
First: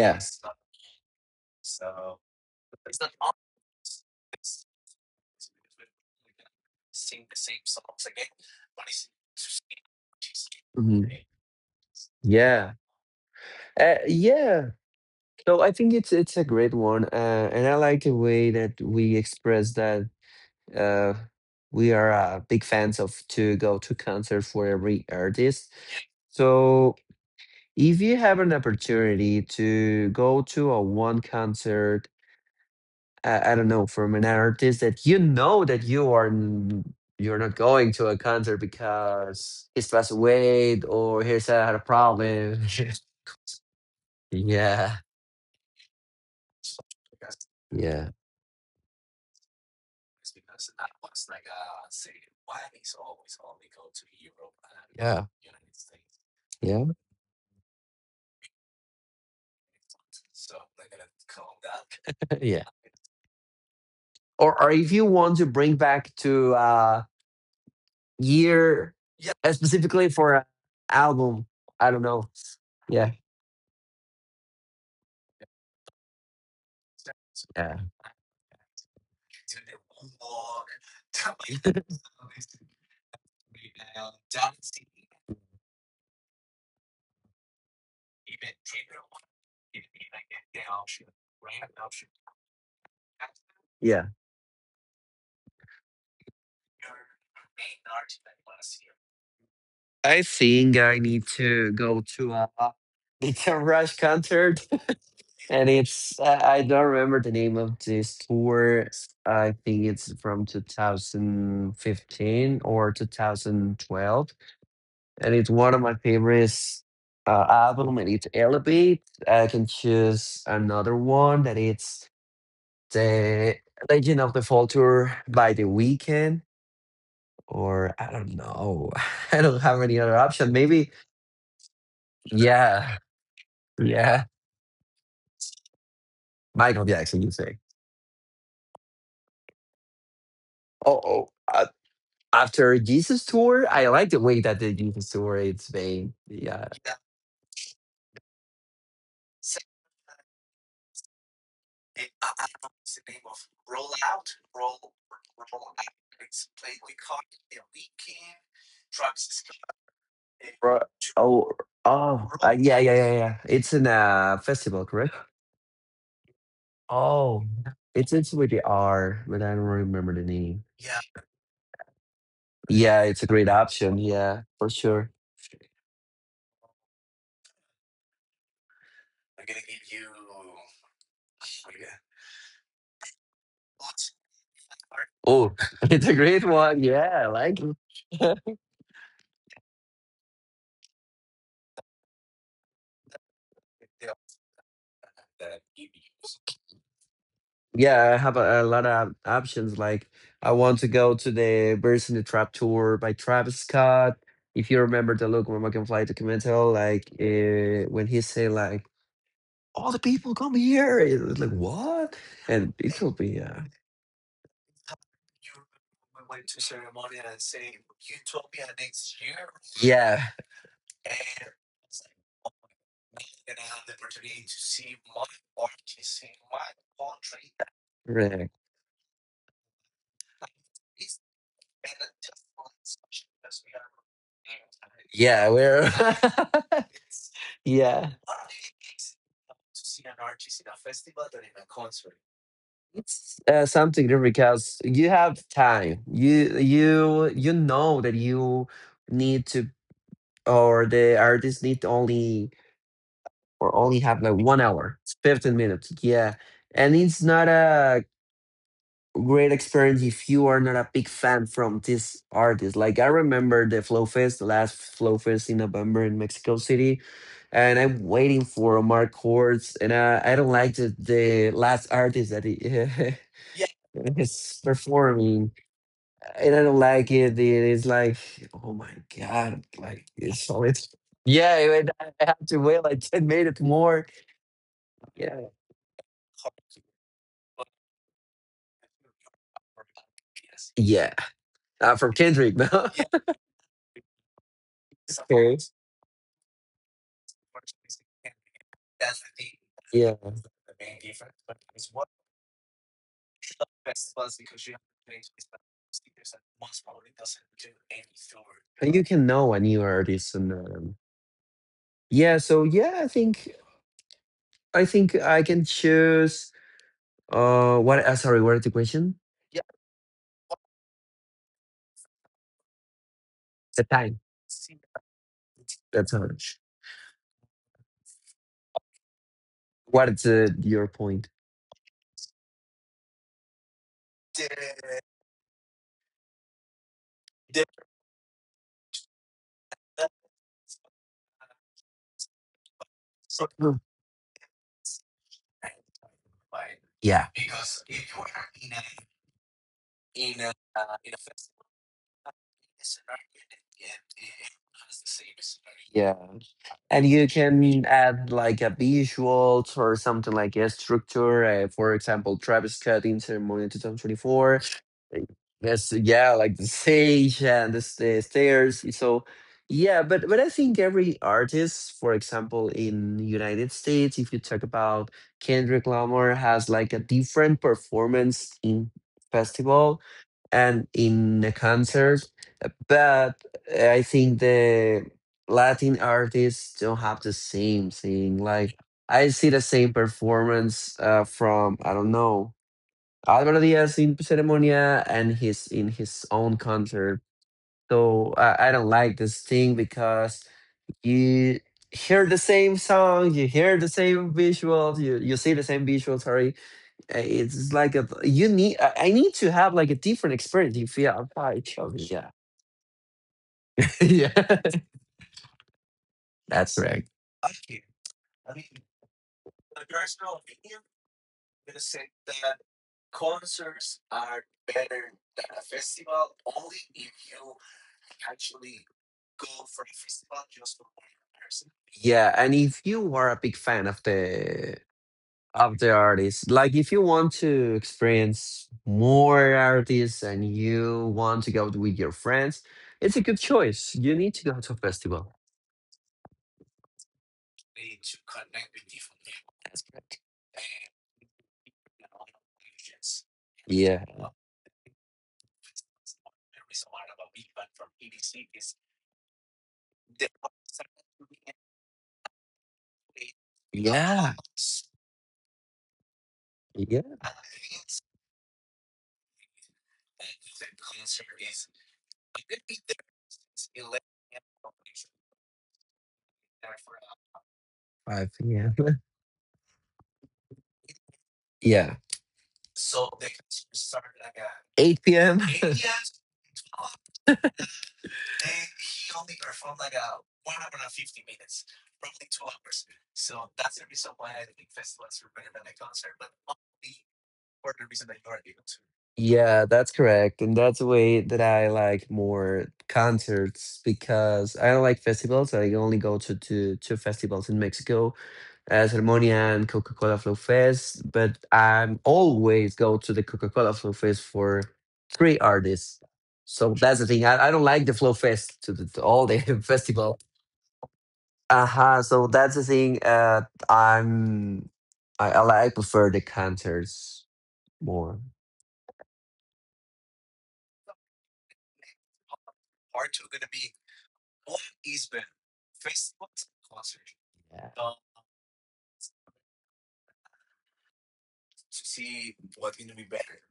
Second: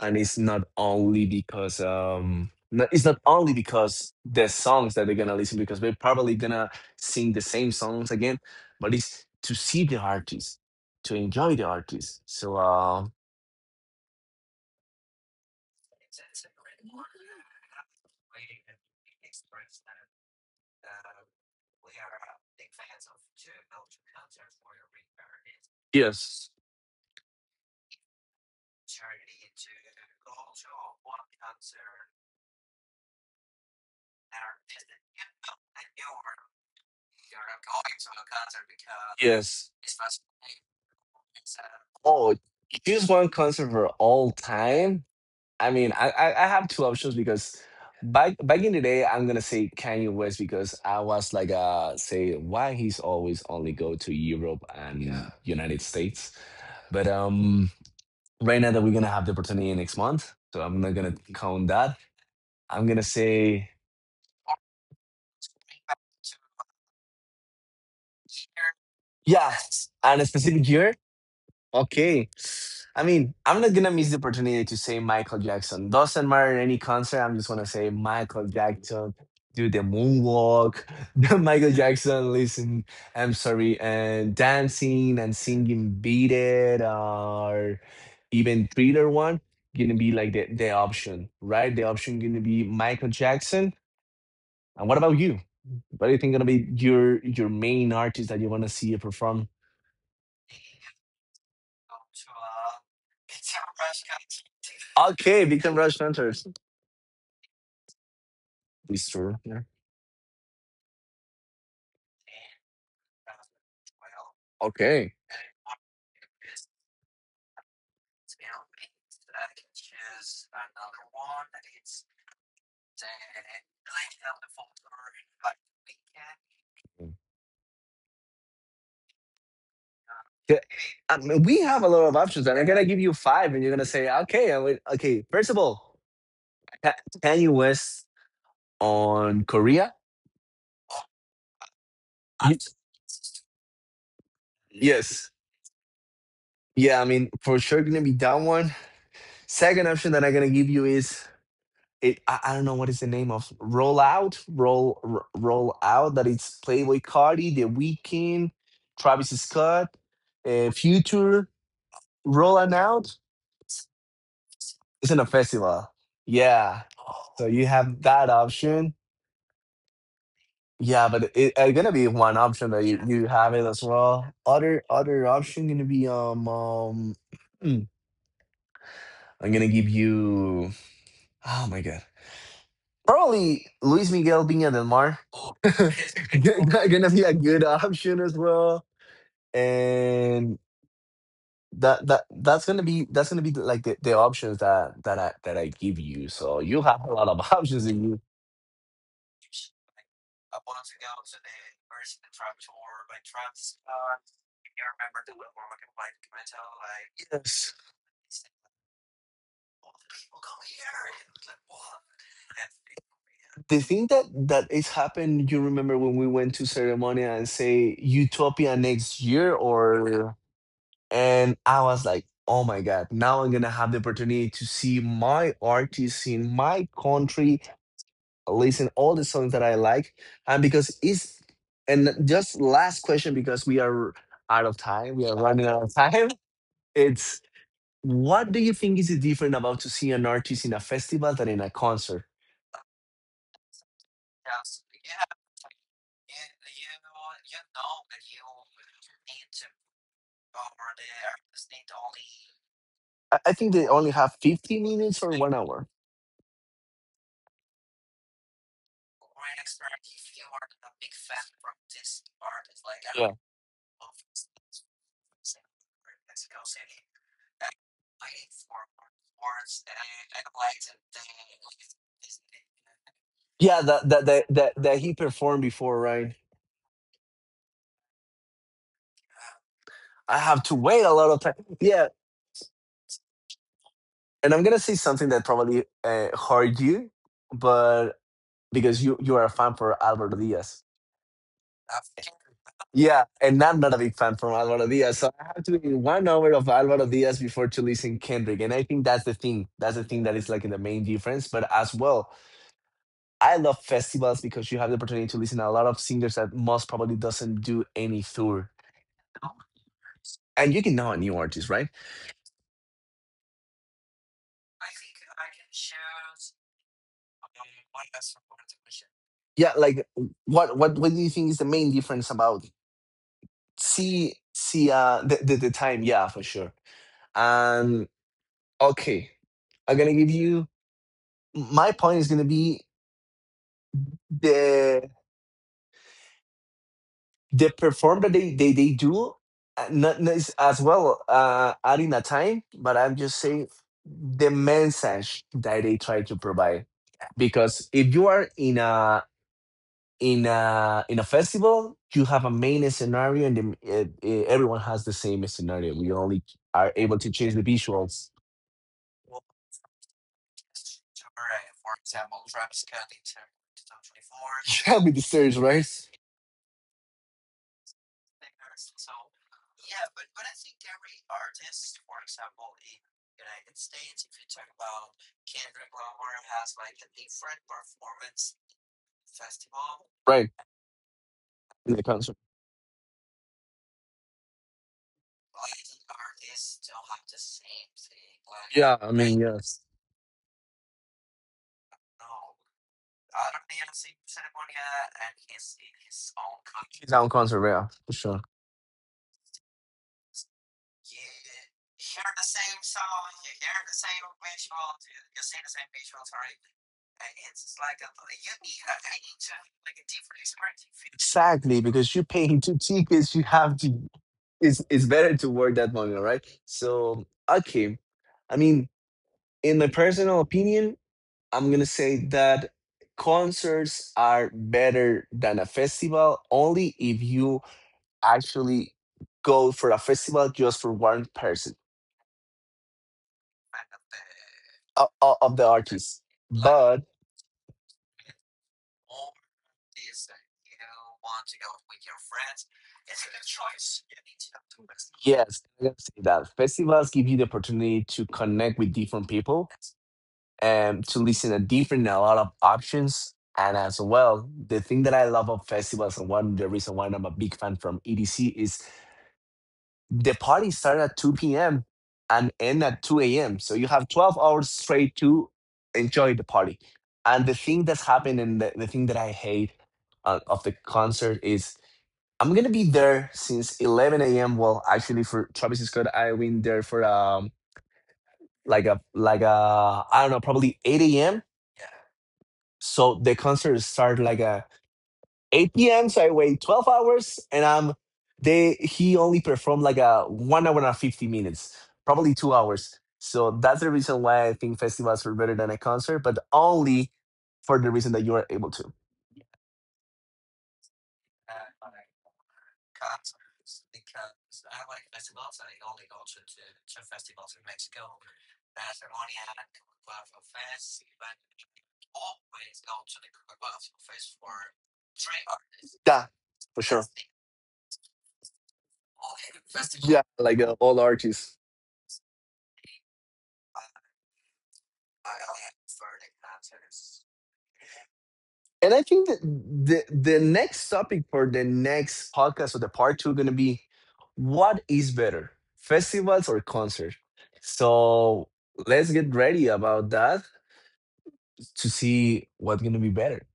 S2: and it's not only because it's not only because the songs that they're gonna listen because they're probably gonna sing the same songs again, but it's to see the artist,
S1: Mhm.
S2: to enjoy the artist, so
S1: Yeah. Yeah. So I think it's a great one, and I like the way that we express that uh, we are big fans of to go to concert for every artist.
S2: yes,
S1: So if you have an opportunity to go to a one concert, I don't know, from an artist that you know that you're not going to a concert
S2: yes.
S1: because he's passed away or he's had a
S2: Oh,
S1: problem.
S2: choose one concert for all
S1: Yeah,
S2: time? I mean, I have two options because
S1: yeah.
S2: back in the day, I'm gonna say Kanye West because
S1: that
S2: I was like, say why he's always only go to Europe and Yeah. United States.
S1: And
S2: But
S1: yeah,
S2: um, right now that we're gonna have the opportunity next month, so I'm not gonna count that.
S1: yeah, yeah.
S2: I'm gonna say
S1: Or if you want to bring back to year,
S2: yes,
S1: specifically
S2: and a
S1: for an
S2: specific year.
S1: album, I don't
S2: Okay.
S1: know.
S2: I
S1: Yeah,
S2: mean, I'm not gonna miss the opportunity to say Michael Jackson. Doesn't matter any concert. I'm just gonna
S1: yeah,
S2: say Michael Jackson. Do the moonwalk, the Michael Jackson. Listen, I'm sorry, and dancing and singing "Beat It" or even Thriller one gonna be like the option, right? The option gonna be Michael Jackson.
S1: yeah.
S2: And what about you? What do you think gonna be your main artist that you wanna see perform?
S1: I think I need to go to a it's a Rush concert,
S2: Okay, Victor
S1: and
S2: Rush
S1: it's
S2: Hunters.
S1: I don't remember the name of this tour.
S2: It's true.
S1: I
S2: Yeah.
S1: think it's from 2015 or 2012,
S2: Okay.
S1: and it's one of my favorites album, and it's elevate. I can choose another one that it's the legend of the Fall tour by the Weeknd, or I don't know. I don't have any other option
S2: Yeah,
S1: maybe.
S2: I mean, we have a lot of options, and I'm gonna give
S1: Yeah,
S2: you five, and you're gonna say,
S1: yeah,
S2: "Okay, I would, okay." First of all,
S1: Michael
S2: Ka-
S1: Jackson you
S2: Kanye
S1: say.
S2: West on Korea.
S1: oh, oh uh,
S2: Ye-
S1: after Jesus tour. I like the way that the Jesus
S2: Yes,
S1: tour it's being, yeah.
S2: yeah. I mean, for sure, gonna be that one. Second option that I'm gonna give you is it. I don't know what is the name of Roll Out, Roll Out. That it's Playboy Cardi, The Weeknd, Travis Scott,
S1: Ro- oh
S2: Future.
S1: oh yeah,
S2: Rolling Out.
S1: it's in a festival, correct.
S2: It's in a festival. Yeah.
S1: Oh,
S2: So you have
S1: it ends
S2: that
S1: with the
S2: option.
S1: R, but I don't remember the name.
S2: Yeah, but it's gonna be one option that
S1: Yeah, it's
S2: you
S1: a great
S2: have it as
S1: option.
S2: well.
S1: Yeah, for sure.
S2: Other option gonna be I'm gonna give you oh my god probably Luis Miguel Viña del Mar.
S1: Oh, it's a great one.
S2: Gonna
S1: Yeah,
S2: be
S1: I
S2: a
S1: like
S2: good option as
S1: it.
S2: well. And that's gonna be like the options that that I give you, so you have a lot of options in
S1: Yeah,
S2: you.
S1: I have a lot of options. Like, I want to go to the Birds in the Trap tour by Travis Scott. If you remember the Look Mama Can Fly documentary, like
S2: Yes.
S1: when he say like, all the people come here. It's like, what? And it will be,
S2: The thing that is happened, you remember when we went to Ceremonia and say utopia next year,
S1: yeah,
S2: or and I was like oh my god, now I'm gonna have the opportunity to see my artists in my country,
S1: right.
S2: listen all the songs that I like, and because it's and just last question because we are out of time, we are
S1: Yeah,
S2: running out of
S1: we're,
S2: time. It's
S1: yeah.
S2: what do you think is different about to see an artist in a festival than in a concert?
S1: It's something there because you have time. You know that you need to, or the artist need only,
S2: I think
S1: or
S2: they
S1: only
S2: only
S1: have
S2: have
S1: like one
S2: 50
S1: hour, it's
S2: minutes or one
S1: fifteen
S2: hour
S1: minutes. Yeah, and it's not a great experience if you are not a big fan from this artist. Like I
S2: Yeah. Don't.
S1: remember the Flow Fest, the last Flow Fest in November in Mexico City, and I'm waiting for Mark Hortz, and I don't like the last artist that he,
S2: Yeah,
S1: it's
S2: that he
S1: performing,
S2: performed before, right?
S1: and I don't like it. It is like, oh my god, like
S2: I
S1: it's
S2: have
S1: so
S2: to
S1: it's
S2: wait a lot of time.
S1: yeah. And
S2: Yeah,
S1: I have to wait like 10 minutes more.
S2: and I'm gonna say something that
S1: Yeah,
S2: probably hurt you, but because you are a fan for Alvaro Diaz.
S1: yeah. From Kendrick, no.
S2: Yeah, and I'm not a big fan from Alvaro Diaz, so I
S1: Okay.
S2: have to be 1 hour of Alvaro Diaz before to listen Kendrick, and I think that's the thing. That's the
S1: Yeah.
S2: thing that is like the main difference. But as well, I love festivals because you have the opportunity to listen to a lot of singers that most probably doesn't do any tour.
S1: And you can know a new artist, and
S2: And you can know a new artist, right?
S1: yeah. So yeah, I think I think I can choose. What? Sorry, what is the question?
S2: Yeah, like what do you think is the main difference about
S1: The time.
S2: see see the, the time,
S1: That's how
S2: yeah, for
S1: much.
S2: sure. Um, okay. I'm
S1: What
S2: gonna
S1: is
S2: give you
S1: your point?
S2: my point is gonna be the the perform that they do, not, not is as well adding a time, but I'm just saying
S1: Mm.
S2: the message that they try to provide.
S1: Yeah.
S2: Because if you are in a in a festival, you have a main scenario and the, everyone has the same scenario. We
S1: Yeah,
S2: only are
S1: and
S2: able
S1: you
S2: to change the
S1: can
S2: visuals.
S1: add like a visuals or something like a structure. For example, Travis Scott in ceremony 2024.
S2: Yeah, with the series, right?
S1: Yes, yeah, like the stage and the stairs. So, yeah, but I think every artist, for example, in United States, if you talk about Kendrick Lamar, has like a different performance in festival
S2: Right.
S1: and in a
S2: In the
S1: concert.
S2: concert.
S1: But I think the Latin artists don't have the same thing. Like
S2: Yeah, I
S1: I
S2: mean,
S1: see the
S2: yes.
S1: same performance from I don't know, Alvaro Diaz in Ceremonia and his own
S2: His
S1: concert.
S2: own concert, yeah, for
S1: So
S2: sure.
S1: I don't like this thing because you hear the same song, you hear the same visuals, you see the same visuals. Sorry, it's like a you need. I need to have like a different experience if you apply.
S2: Exactly, because you're
S1: Yeah,
S2: paying two tickets, you have to.
S1: yeah,
S2: It's better to work that money, right?
S1: that's right.
S2: So okay, I mean, in my personal opinion, I'm gonna say that concerts are better than a festival, only if you actually go for a festival just for one person.
S1: Yeah, and if you are a big fan
S2: Of the
S1: of the
S2: artists.
S1: artist, like if
S2: But
S1: you want to experience more artists and you want to go with your friends, it's a good choice. You need to go to a festival.
S2: yes, I can say that festivals give you the opportunity to connect with different people
S1: That's correct.
S2: and to listen to different, a lot of options. And as
S1: Yeah.
S2: well, the thing that I love of festivals and one the reason why I'm a big fan from EDC is the party start at 2 p.m. and end at 2 a.m. So you have
S1: Yeah.
S2: 12 hours straight to enjoy the party.
S1: Yeah.
S2: And the thing that's happened and the thing that I hate of the concert is I'm gonna be there since 11 a.m. Well, actually, for Travis Scott, I went there for
S1: 5 p.m.
S2: like a like a I don't know, probably 8 a.m.
S1: Yeah.
S2: So the concert start like a
S1: 8 p.m.
S2: 8 p.m. So I wait 12 hours, and they he only performed like a 1 hour and 50 minutes, probably 2 hours. So that's the reason why I think festivals are better than a concert, but only for the reason that you are able to.
S1: Yeah, that's correct. And that's the way that I like more concerts because I don't like festivals. I only go to two festivals in Mexico as Harmonia and Coca-Cola Flow Fest, but I always go to the Coca-Cola Flow Fest for three artists.
S2: Yeah,
S1: So
S2: for
S1: that's
S2: sure.
S1: the thing. I don't like the Flow Fest to all the
S2: Yeah,
S1: festival.
S2: like all artists.
S1: Uh-huh. So that's the thing. I'm I like, I prefer the concerts more.
S2: And I think that the next topic for the next podcast or the part two gonna be, what is better, festivals or concert? So let's get ready about that to see what's gonna be better.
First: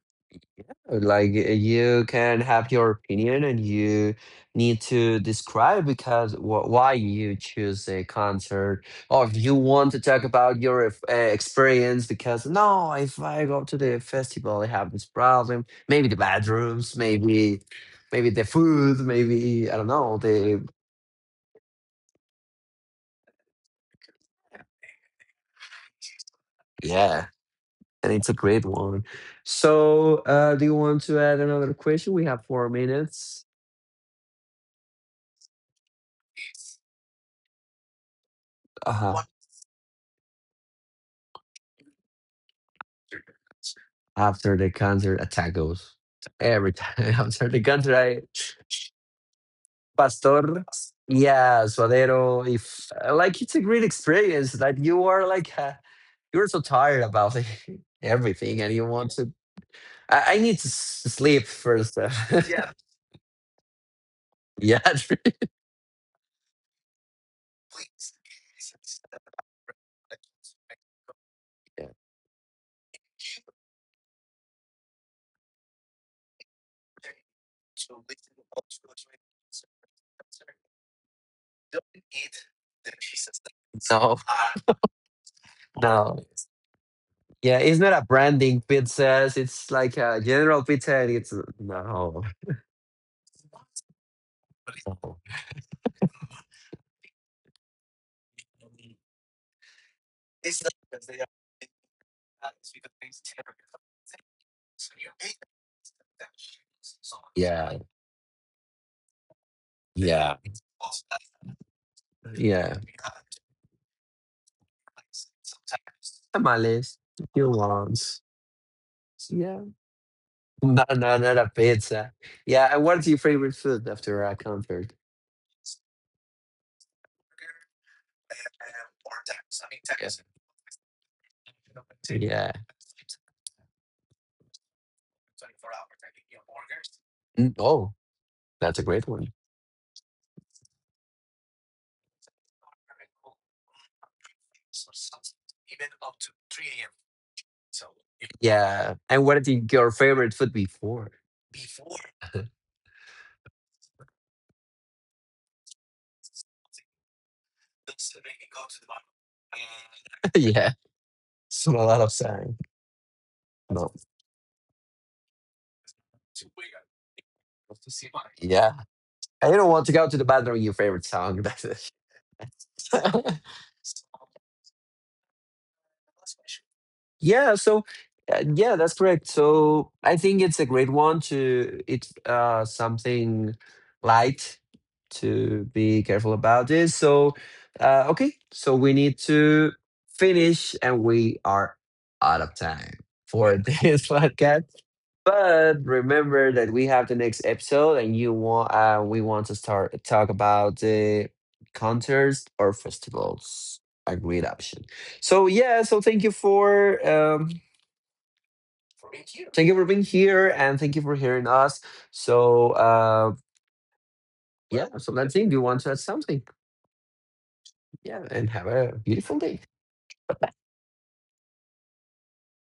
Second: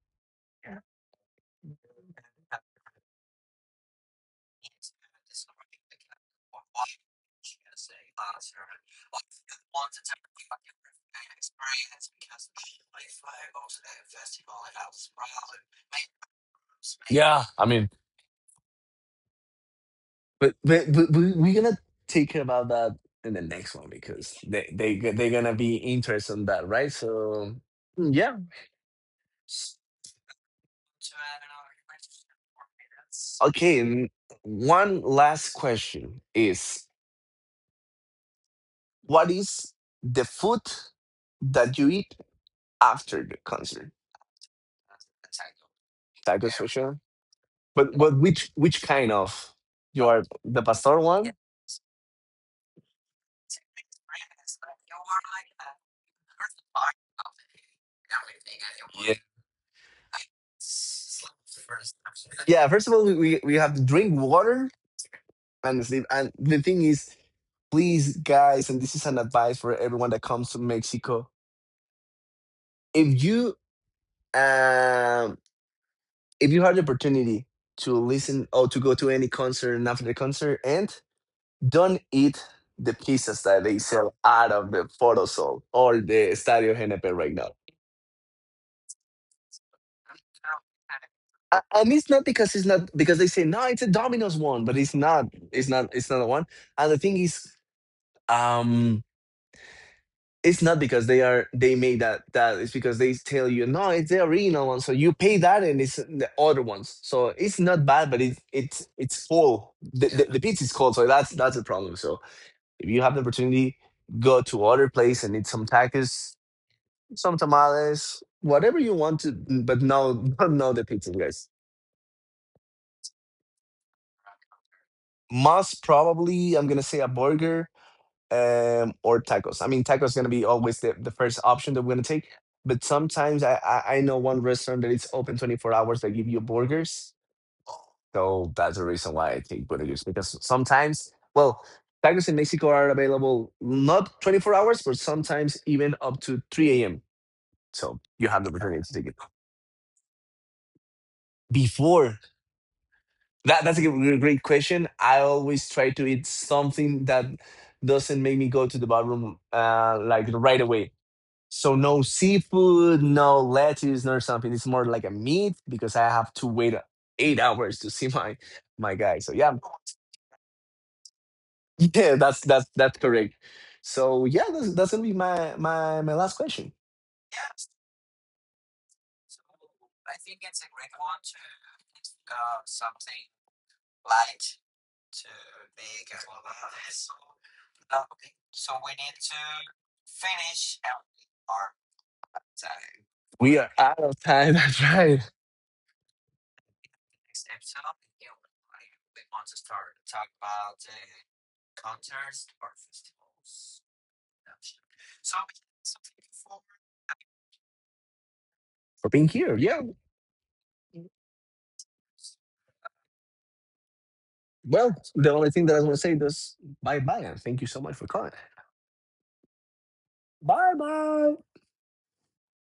S1: Like you can have your opinion and you need to describe because why you choose a concert, or if you want to talk about your experience because no, if I go to the festival I have this problem, maybe the bathrooms, maybe
S2: Yeah, I mean,
S1: maybe the food, maybe I don't know the.
S2: but we're gonna take care about that in the next one because they're gonna be interested in that, right?
S1: Yeah,
S2: So
S1: and it's a great
S2: yeah,
S1: one. So do you want to add another question? We have 4 minutes.
S2: okay. And one last question is,
S1: Uh huh.
S2: what is the food that you eat after the concert?
S1: After the concert, a tacos. Every
S2: Tacos
S1: time
S2: for sure.
S1: after the concert, I
S2: But what, which kind of? You are
S1: pastor,
S2: the pastor one? Yeah.
S1: yeah, suadero. If like it's a great experience that you are like you're so tired about everything, and you want to. I need to sleep first. Yeah.
S2: Yeah, first of all, we have to drink water
S1: Yeah.
S2: and sleep. And the thing is, please, guys, and this is an advice for everyone that comes to Mexico. If you um if you had the opportunity to listen or to go to any concert and after the concert, and don't eat the pizzas that they
S1: No,
S2: sell out of the photosol or
S1: no.
S2: the Estadio GNP right now.
S1: Yeah, it's not a branding pizza. It's like a general pizza, and it's
S2: And it's
S1: no.
S2: not because, it's not because they say no, it's a Domino's one, but it's
S1: No.
S2: not. It's not. It's not a one. And the thing is, um, it's not because they are, they made that. It's because they tell you no, it's the original one, so you pay that, and it's the other ones. So it's
S1: Yeah,
S2: not bad, but it's full. The, the
S1: yeah.
S2: the pizza is cold, so that's a problem. So
S1: Yeah.
S2: if you have the opportunity, go to other place and eat some tacos,
S1: Tamales,
S2: some
S1: Gilons.
S2: tamales, whatever you want to,
S1: Yeah.
S2: mm, but no, no, the pizza,
S1: Banana
S2: guys.
S1: pizza. Yeah. And what's your favorite food after a concert?
S2: Most probably, I'm gonna say a burger or tacos. I mean, tacos gonna be always the first option that we're gonna take.
S1: Yeah.
S2: But sometimes I know one restaurant that it's open 24 hours. They give you burgers,
S1: Mm, oh,
S2: so that's
S1: that's a
S2: the
S1: great
S2: reason
S1: one.
S2: why I take burgers because sometimes, well, tacos in Mexico are available not 24 hours, but sometimes even up to 3 a.m. So you have the opportunity to
S1: Yeah.
S2: take it
S1: And what is your favorite food before?
S2: before. That that's a gr- great question. I always try to eat something that doesn't make me go to the bathroom, like right
S1: Yeah.
S2: away.
S1: So
S2: So
S1: a lot
S2: no
S1: of song.
S2: seafood, no
S1: No.
S2: lettuce, nor something. It's more like a meat because I have to wait 8 hours to see my
S1: Yeah.
S2: my guy. So
S1: I
S2: yeah,
S1: don't want to go to the bathroom. Your favorite song. That's it.
S2: yeah, that's correct. So yeah, that's gonna be my last question.
S1: Yeah, so yeah, that's correct. So I think it's a great one to it's something light to be careful about this. So okay, so we need to finish and we are out of time for
S2: We are out
S1: this
S2: of time.
S1: podcast.
S2: That's right.
S1: But remember that we have the next episode, and you want we want to start talk about the concerts or festivals. A great option. So yeah, so
S2: For being here.
S1: thank you
S2: Yeah.
S1: for being here, and thank you for hearing us. So yeah,
S2: Well,
S1: so
S2: the
S1: let's
S2: only
S1: see. Do
S2: thing
S1: you
S2: that I
S1: want
S2: want
S1: to
S2: to
S1: add
S2: say
S1: something?
S2: is bye bye and thank you so much for calling.
S1: Yeah, and have a beautiful day.
S2: Bye bye.